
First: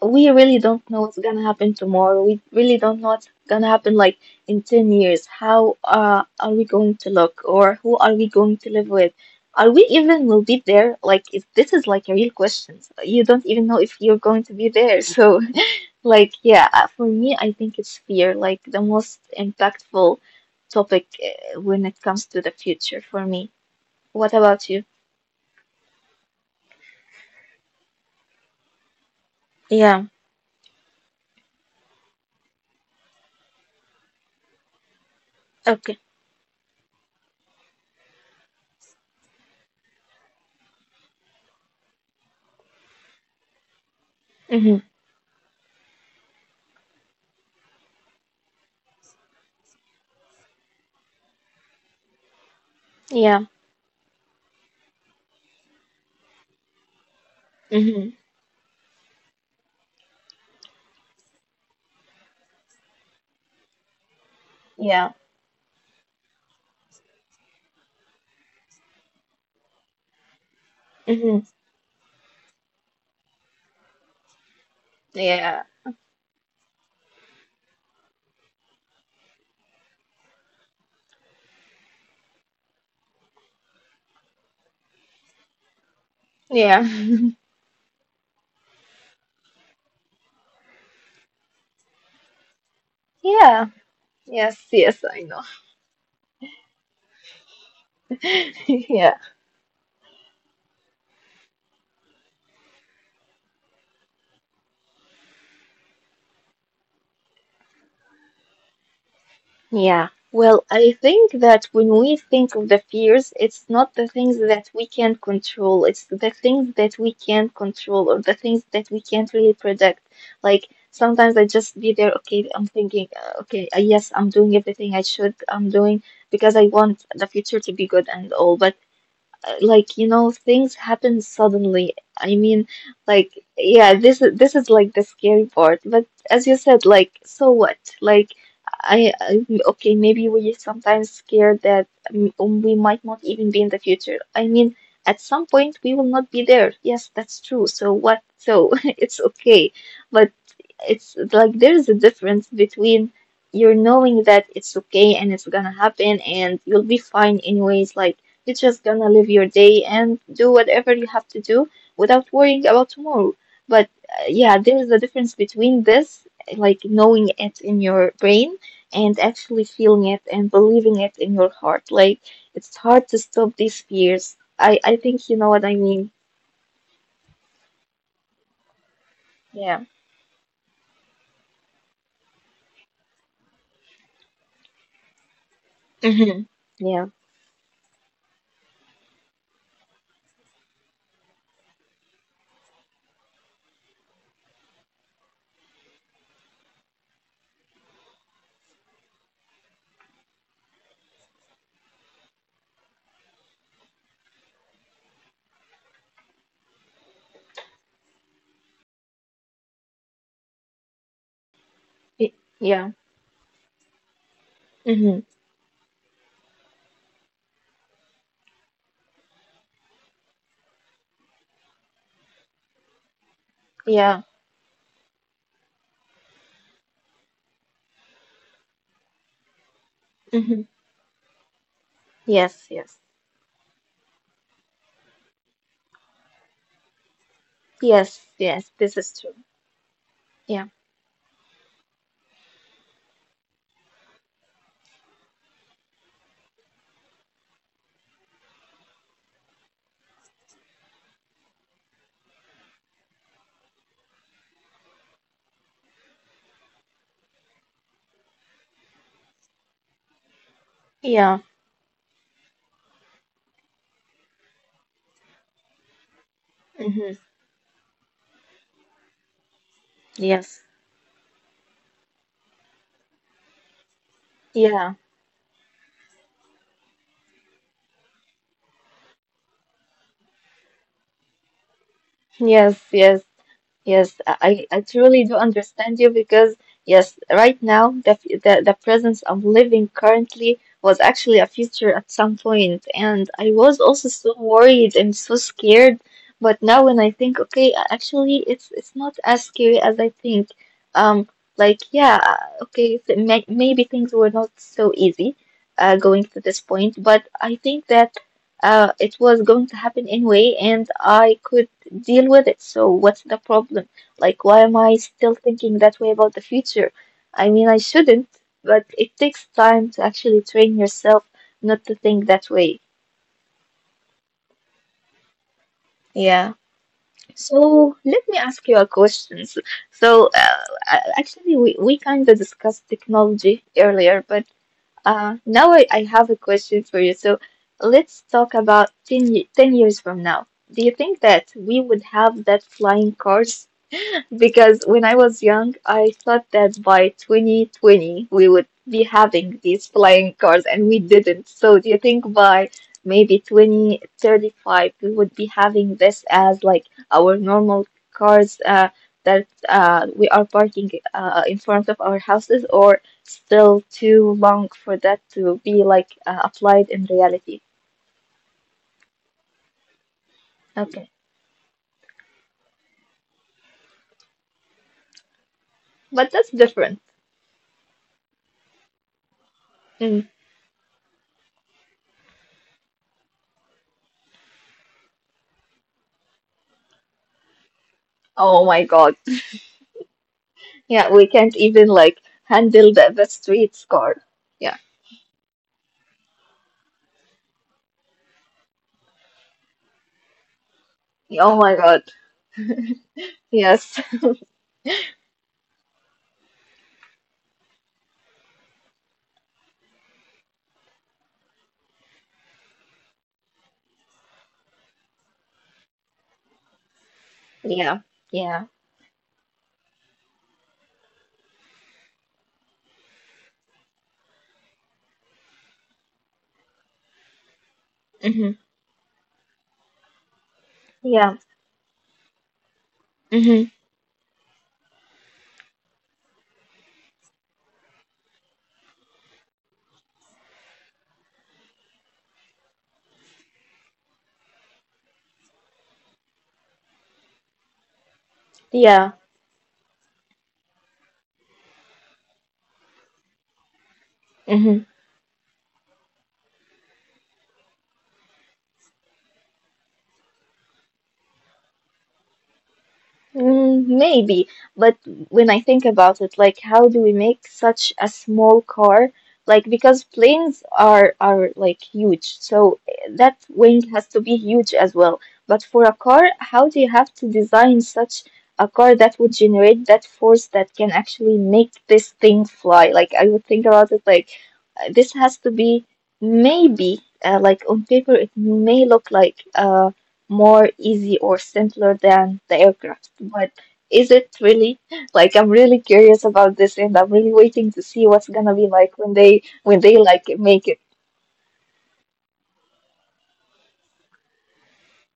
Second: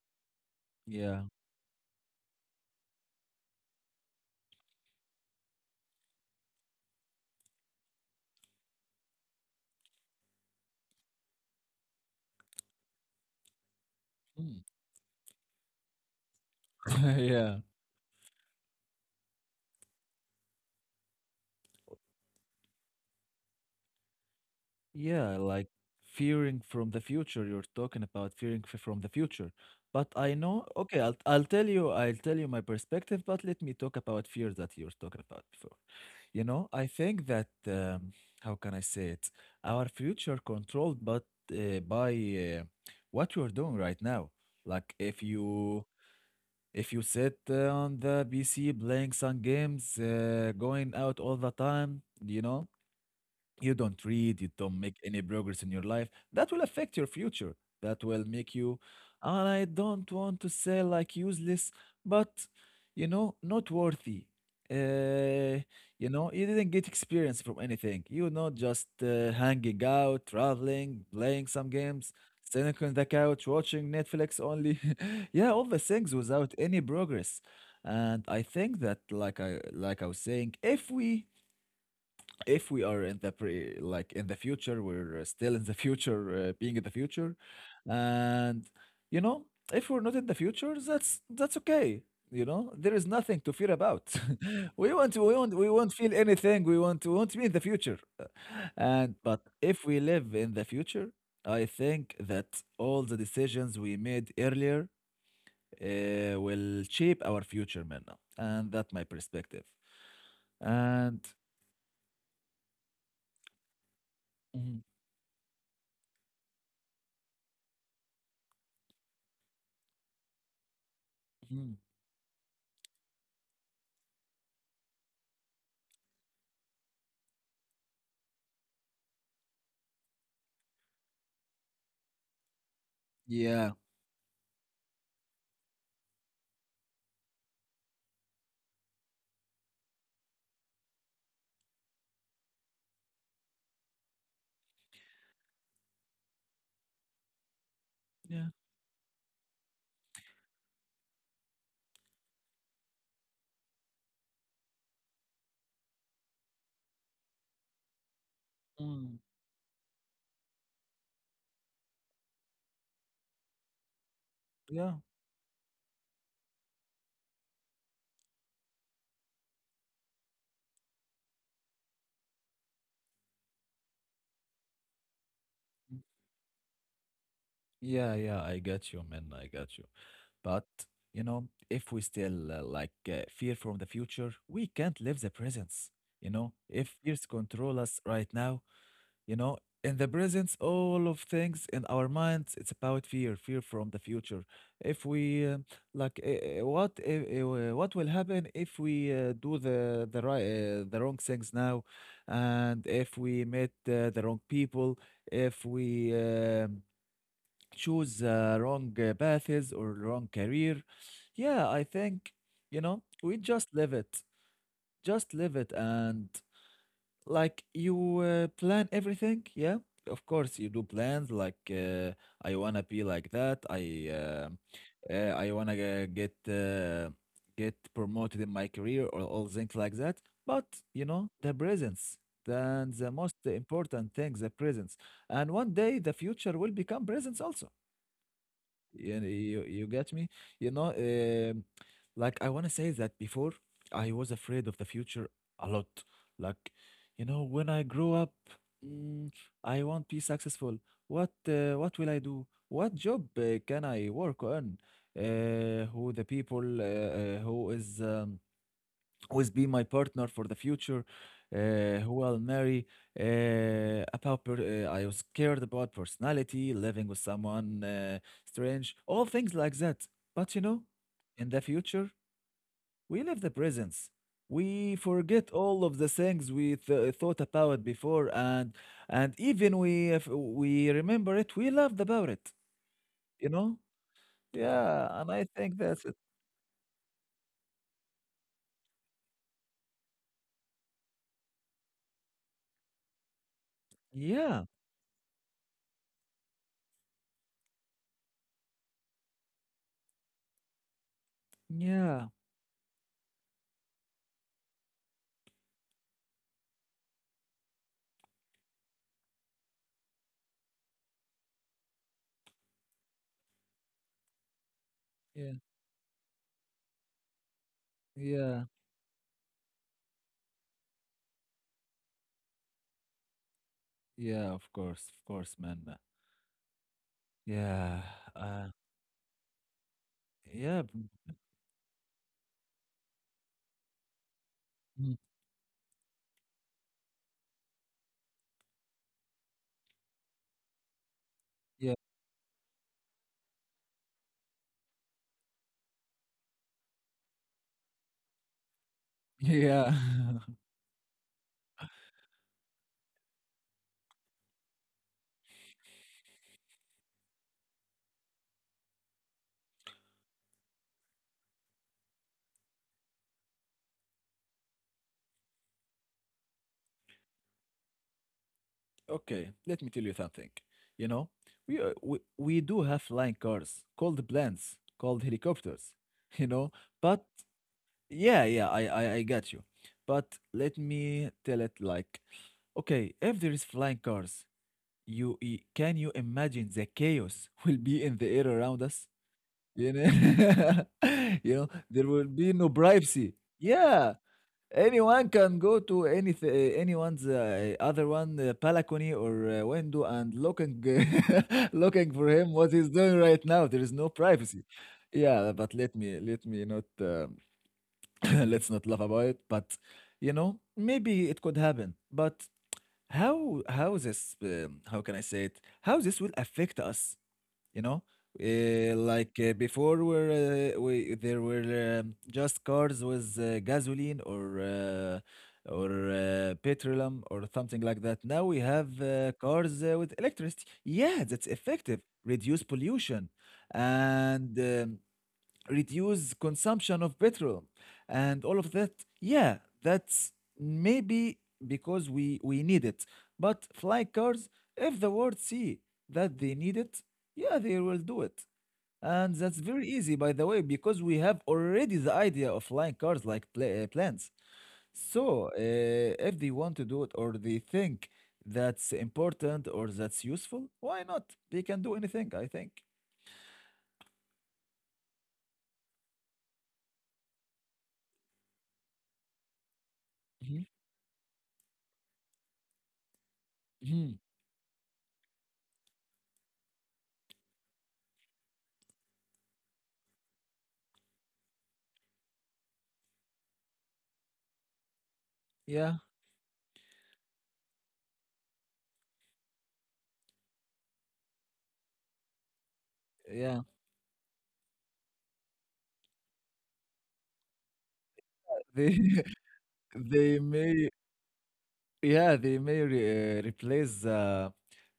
Speaker 2: We really don't know what's
Speaker 1: yeah.
Speaker 2: gonna happen tomorrow. We really don't know what's gonna happen like in 10 years. How are we going to look or who are we going to live with? Are we even will be there? Like if this is like a real question. You don't even know if you're going to
Speaker 1: Mm.
Speaker 2: be there. So like yeah, for me
Speaker 1: yeah.
Speaker 2: I think it's fear like the most impactful topic when it comes to the future for me. What about you?
Speaker 1: Yeah, like fearing from the future. You're talking about from the future. But
Speaker 2: Yeah.
Speaker 1: I know, okay, I'll tell you, I'll tell you my perspective, but let me talk about fear that you're talking about before.
Speaker 2: Okay.
Speaker 1: You know, I think that, how can I say it? Our future controlled, but by what you're doing right now.
Speaker 2: Mm-hmm.
Speaker 1: Like if you sit on the PC playing some games, going out all the time, you know,
Speaker 2: Yeah.
Speaker 1: you don't read, you don't make any progress in your life, that will affect your future. That
Speaker 2: Hmm.
Speaker 1: will make you, and I don't want to say like useless, but you know, not worthy.
Speaker 2: Yeah.
Speaker 1: Uh, you know, you didn't get experience from anything. You know, just hanging out, traveling,
Speaker 2: Hmm.
Speaker 1: playing some games, sitting on the couch, watching Netflix only. Yeah, all
Speaker 2: Yeah.
Speaker 1: the things without any progress. And I think that, like I was saying, if we are in the pre like in the future being
Speaker 2: Yeah.
Speaker 1: in the future and you know if we're not in the future, that's okay. You know, there is nothing to
Speaker 2: Yeah.
Speaker 1: fear about.
Speaker 2: Yes,
Speaker 1: we
Speaker 2: yes,
Speaker 1: won't
Speaker 2: I
Speaker 1: we
Speaker 2: know.
Speaker 1: won't we won't feel anything, we won't be in the future.
Speaker 2: Yeah.
Speaker 1: And but if we live in the future, I think that all the decisions we made earlier will shape our future, man. And that's my perspective
Speaker 2: Yeah. Well, I
Speaker 1: and
Speaker 2: think that when we think of the fears, it's not the things that we
Speaker 1: mhm,
Speaker 2: can control. It's the things that we can't control or the things that we can't really predict. Like sometimes I just
Speaker 1: mhm.
Speaker 2: be there, okay, I'm thinking, okay, yes, I'm doing everything I should, I'm doing because I want the future to be good and all. But like you know things happen suddenly I mean, like,
Speaker 1: Yeah,
Speaker 2: yeah, this is like the scary part. But as you said, like, so what? Like, I okay, maybe we sometimes scared that we might not even be in the future. I mean at some point we will not be there, yes, that's true. So what?
Speaker 1: yeah.
Speaker 2: So it's okay. But it's like there's a difference between you're knowing that it's okay and it's gonna happen and you'll be fine anyways, like you're just gonna live
Speaker 1: Mm.
Speaker 2: your day and do whatever you have to do without worrying about tomorrow. But yeah, there is a
Speaker 1: Yeah.
Speaker 2: difference between this, like knowing it in your brain, and actually feeling it and believing it in your heart. Like it's hard to stop these fears. I think you know what I mean.
Speaker 1: Yeah. Yeah. I get you, man. I
Speaker 2: Yeah.
Speaker 1: get you. But, you know, if we still fear from the future, we can't live the presence. You
Speaker 2: Mhm.
Speaker 1: know,
Speaker 2: Yeah.
Speaker 1: if fears control us right now, you know, in the presence, all of things in our minds, it's about fear, fear from the future. If we like, what will happen if we do the wrong things now, and if we meet the wrong people, if we choose wrong paths or wrong career, yeah, I
Speaker 2: Y-
Speaker 1: think
Speaker 2: Yeah.
Speaker 1: you know we
Speaker 2: Mhm.
Speaker 1: just live it, and like you plan everything, yeah? Of course you do plans like I wanna be like that.
Speaker 2: Yeah.
Speaker 1: I wanna g- get uh, get promoted in my career or all things like that.
Speaker 2: Mhm.
Speaker 1: But you know, the presence,
Speaker 2: Yes. Yes.
Speaker 1: then the most important thing, the presence. And one day the future will become presence also.
Speaker 2: Yes. Yes. This is
Speaker 1: You,
Speaker 2: true.
Speaker 1: you you get me?
Speaker 2: Yeah.
Speaker 1: You know, like I want to say that before I was afraid of the future a lot. Like, you know, when I grow up, mm, I won't be successful. What will I do? What job can I work on? Who the people? Who is? Always be my partner for the future,
Speaker 2: Yeah.
Speaker 1: uh, who I'll marry. I was scared about personality,
Speaker 2: Mhm.
Speaker 1: living with someone strange, all things like that.
Speaker 2: Yes.
Speaker 1: But you know, in the future, we live the presence.
Speaker 2: Yeah.
Speaker 1: We forget all of the things we thought about before, and even we if we remember it, we loved about it.
Speaker 2: Yes, yes.
Speaker 1: You know,
Speaker 2: Yes, I
Speaker 1: yeah.
Speaker 2: truly do
Speaker 1: And I think
Speaker 2: understand you
Speaker 1: that's it.
Speaker 2: because, yes, right now, the presence I'm living currently was actually a future at some point, and I was also so
Speaker 1: Yeah,
Speaker 2: worried and so scared. But now, when I think, okay, actually, it's not as scary as I think. Um, like, yeah,
Speaker 1: yeah,
Speaker 2: okay, th may maybe things were not so easy, going to this point, but I think that, it was going to happen anyway, and I could deal with it. So what's the problem? Like, why am I still
Speaker 1: yeah,
Speaker 2: thinking that way about the future? I mean, I shouldn't,
Speaker 1: yeah.
Speaker 2: but it takes time to actually train yourself not to think that way.
Speaker 1: Yeah, of course, man.
Speaker 2: Yeah. So
Speaker 1: Yeah,
Speaker 2: let me ask you
Speaker 1: uh,
Speaker 2: a question. So so,
Speaker 1: yeah, b-
Speaker 2: actually, we kind of discussed technology earlier, but
Speaker 1: mm,
Speaker 2: now I have a question for you. So let's talk about 10, 10 years from now. Do you think that we would
Speaker 1: yeah,
Speaker 2: have that flying cars? Because when I was young, I thought that by 2020 we would be having these flying
Speaker 1: yeah.
Speaker 2: cars, and we didn't. So do you think by maybe 2035 we would be having this as like our normal cars that we are parking in front of our houses, or still too long for that to be like applied in reality?
Speaker 1: Okay, let me tell you something.
Speaker 2: Okay,
Speaker 1: You know, we do have flying cars called planes, called helicopters.
Speaker 2: but that's
Speaker 1: You
Speaker 2: different.
Speaker 1: know, but yeah, yeah, I got you.
Speaker 2: Mm.
Speaker 1: But let me tell it like, okay, if there is flying cars, you can you imagine the chaos will be in the air
Speaker 2: Oh my
Speaker 1: around
Speaker 2: God.
Speaker 1: us? You know,
Speaker 2: Yeah, we can't
Speaker 1: you know,
Speaker 2: even like
Speaker 1: there will be no
Speaker 2: handle the
Speaker 1: privacy.
Speaker 2: street scar.
Speaker 1: Yeah,
Speaker 2: Yeah.
Speaker 1: anyone can go to anyone's other one balcony or window and looking
Speaker 2: Oh my God.
Speaker 1: looking for him what he's doing right now. There
Speaker 2: Yes.
Speaker 1: is no privacy. Yeah, but let me not let's not laugh about it. But you know, maybe it could happen. But how this how can I say it? How this will affect us? You
Speaker 2: Yeah.
Speaker 1: know,
Speaker 2: Yeah.
Speaker 1: before were we there were just cars with gasoline or petroleum or something like that.
Speaker 2: Hmm.
Speaker 1: Now we have cars with electricity,
Speaker 2: Yeah.
Speaker 1: yeah. That's effective, reduce pollution
Speaker 2: Hmm.
Speaker 1: and reduce consumption of petrol and all of that, yeah. That's maybe because we need it. But fly cars, if the world see that they need it, yeah, they will do it.
Speaker 2: Yeah.
Speaker 1: And that's very easy, by the way, because we have already the idea of flying cars, like planes.
Speaker 2: Hmm.
Speaker 1: So if they want to do it, or they think that's important or that's useful, why not? They can do anything, I think.
Speaker 2: Mm, maybe, but when I think about it, like how do we make such a small car? Like because planes
Speaker 1: Mhm.
Speaker 2: are like huge, so eh, that wing has to
Speaker 1: Mhm.
Speaker 2: be huge as well. But for a car, how do you have to design such a car that would generate that force that can actually make this thing fly? Like I would think about it like this has to be
Speaker 1: Yeah,
Speaker 2: maybe like on paper it may look like more easy or simpler than the aircraft. But
Speaker 1: yeah,
Speaker 2: is it really? Like I'm really curious about this and I'm really waiting to see what's gonna be like
Speaker 1: they
Speaker 2: when they like
Speaker 1: they
Speaker 2: make it.
Speaker 1: may, yeah, they may replace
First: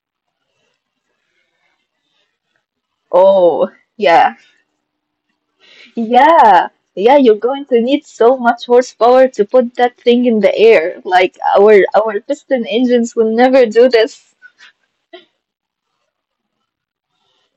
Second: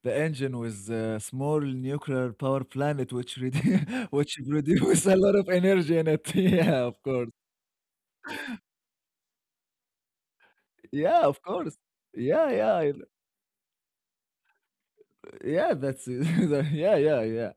Speaker 1: the engine with a small nuclear power plant, which redu
Speaker 2: Oh,
Speaker 1: which
Speaker 2: yeah.
Speaker 1: produce a lot of energy in it.
Speaker 2: Yeah.
Speaker 1: Yeah, of
Speaker 2: Yeah,
Speaker 1: course.
Speaker 2: you're going to need so much horsepower to put that thing in the air.
Speaker 1: Yeah,
Speaker 2: Like
Speaker 1: of course.
Speaker 2: our
Speaker 1: Yeah,
Speaker 2: piston
Speaker 1: yeah.
Speaker 2: engines will never do this.
Speaker 1: Yeah, that's yeah, yeah, yeah.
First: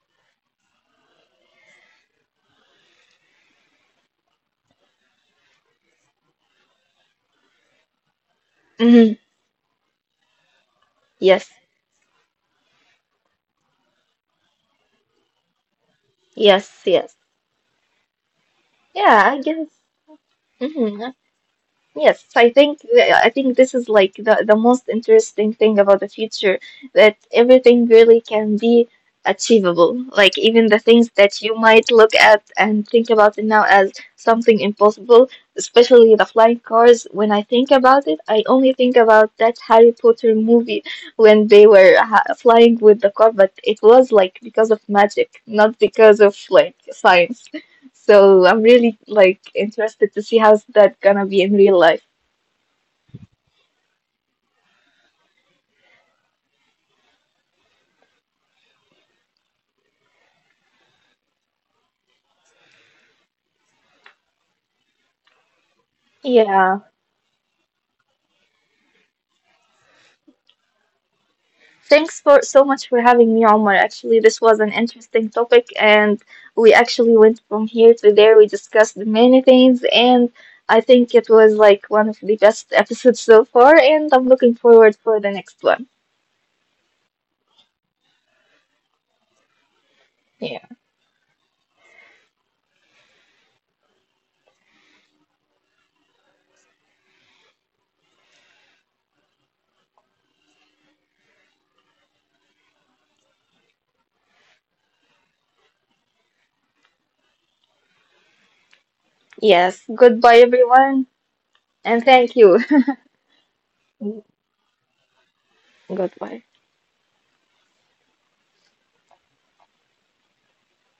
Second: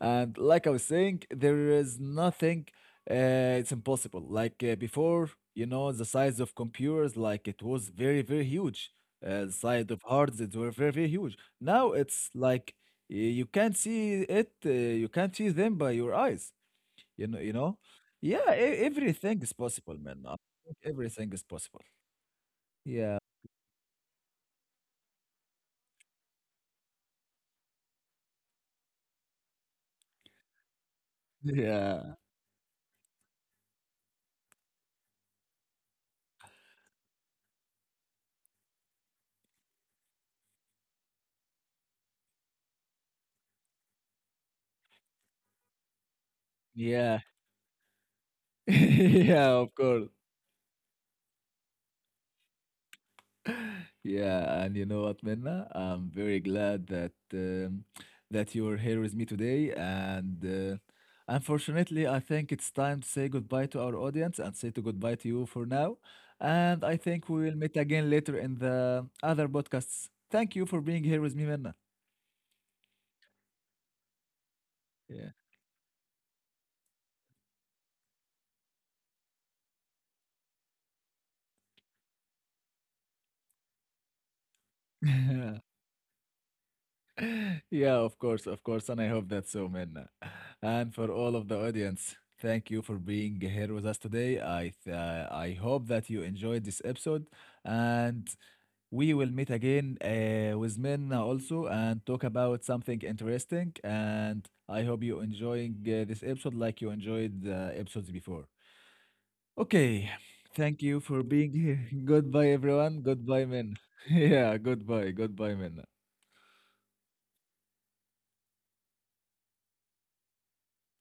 Speaker 1: And like I was saying, there is nothing. It's impossible. Like before, you know, the size of computers, like it was very, very huge.
Speaker 2: Hmm.
Speaker 1: The size of hearts, it were very, very huge.
Speaker 2: Yes.
Speaker 1: Now it's like you can't see it. You can't see them by your eyes.
Speaker 2: Yes, yes.
Speaker 1: You know, you know. Yeah,
Speaker 2: Yeah, I
Speaker 1: everything is
Speaker 2: guess.
Speaker 1: possible, man. I think
Speaker 2: Mhm.
Speaker 1: everything is possible.
Speaker 2: Yes, I think
Speaker 1: Yeah,
Speaker 2: I think this is like the most interesting thing about the future, that everything really can be achievable. Like even the things that you might look
Speaker 1: yeah,
Speaker 2: at and think about it now as something impossible, especially the flying cars. When I think about it, I only think about that Harry Potter movie when they were ha flying with the car, but it was like because of magic, not because of like
Speaker 1: yeah,
Speaker 2: science. So I'm really like
Speaker 1: yeah. Of course.
Speaker 2: interested to see how's that gonna be in real life.
Speaker 1: Yeah, and you know what, Minna? I'm very glad that that you're here with me today. And unfortunately, I think it's time to say goodbye to our audience and say to goodbye to you for now.
Speaker 2: Yeah.
Speaker 1: And I think we will meet again later in the other podcasts. Thank you for being here with me, Minna.
Speaker 2: Thanks for so much for having me, Omar. Actually, this was an interesting topic, and we actually went from here to there. We discussed many things, and I think it was like one of the best episodes so far, and I'm looking forward for the
Speaker 1: Yeah.
Speaker 2: next one.
Speaker 1: Yeah, of course, and I hope that's so, Minna.
Speaker 2: Yeah.
Speaker 1: And for all of the audience, thank you for being here with us today. I hope that you enjoyed this episode, and we will meet again with Minna also and talk about something interesting. And I hope you enjoying this episode like you enjoyed the episodes before.
Speaker 2: Yes.
Speaker 1: Okay,
Speaker 2: Goodbye,
Speaker 1: thank you
Speaker 2: everyone,
Speaker 1: for being here.
Speaker 2: and thank
Speaker 1: Goodbye,
Speaker 2: you.
Speaker 1: everyone. Goodbye, Minna. Yeah, goodbye, goodbye, Minna.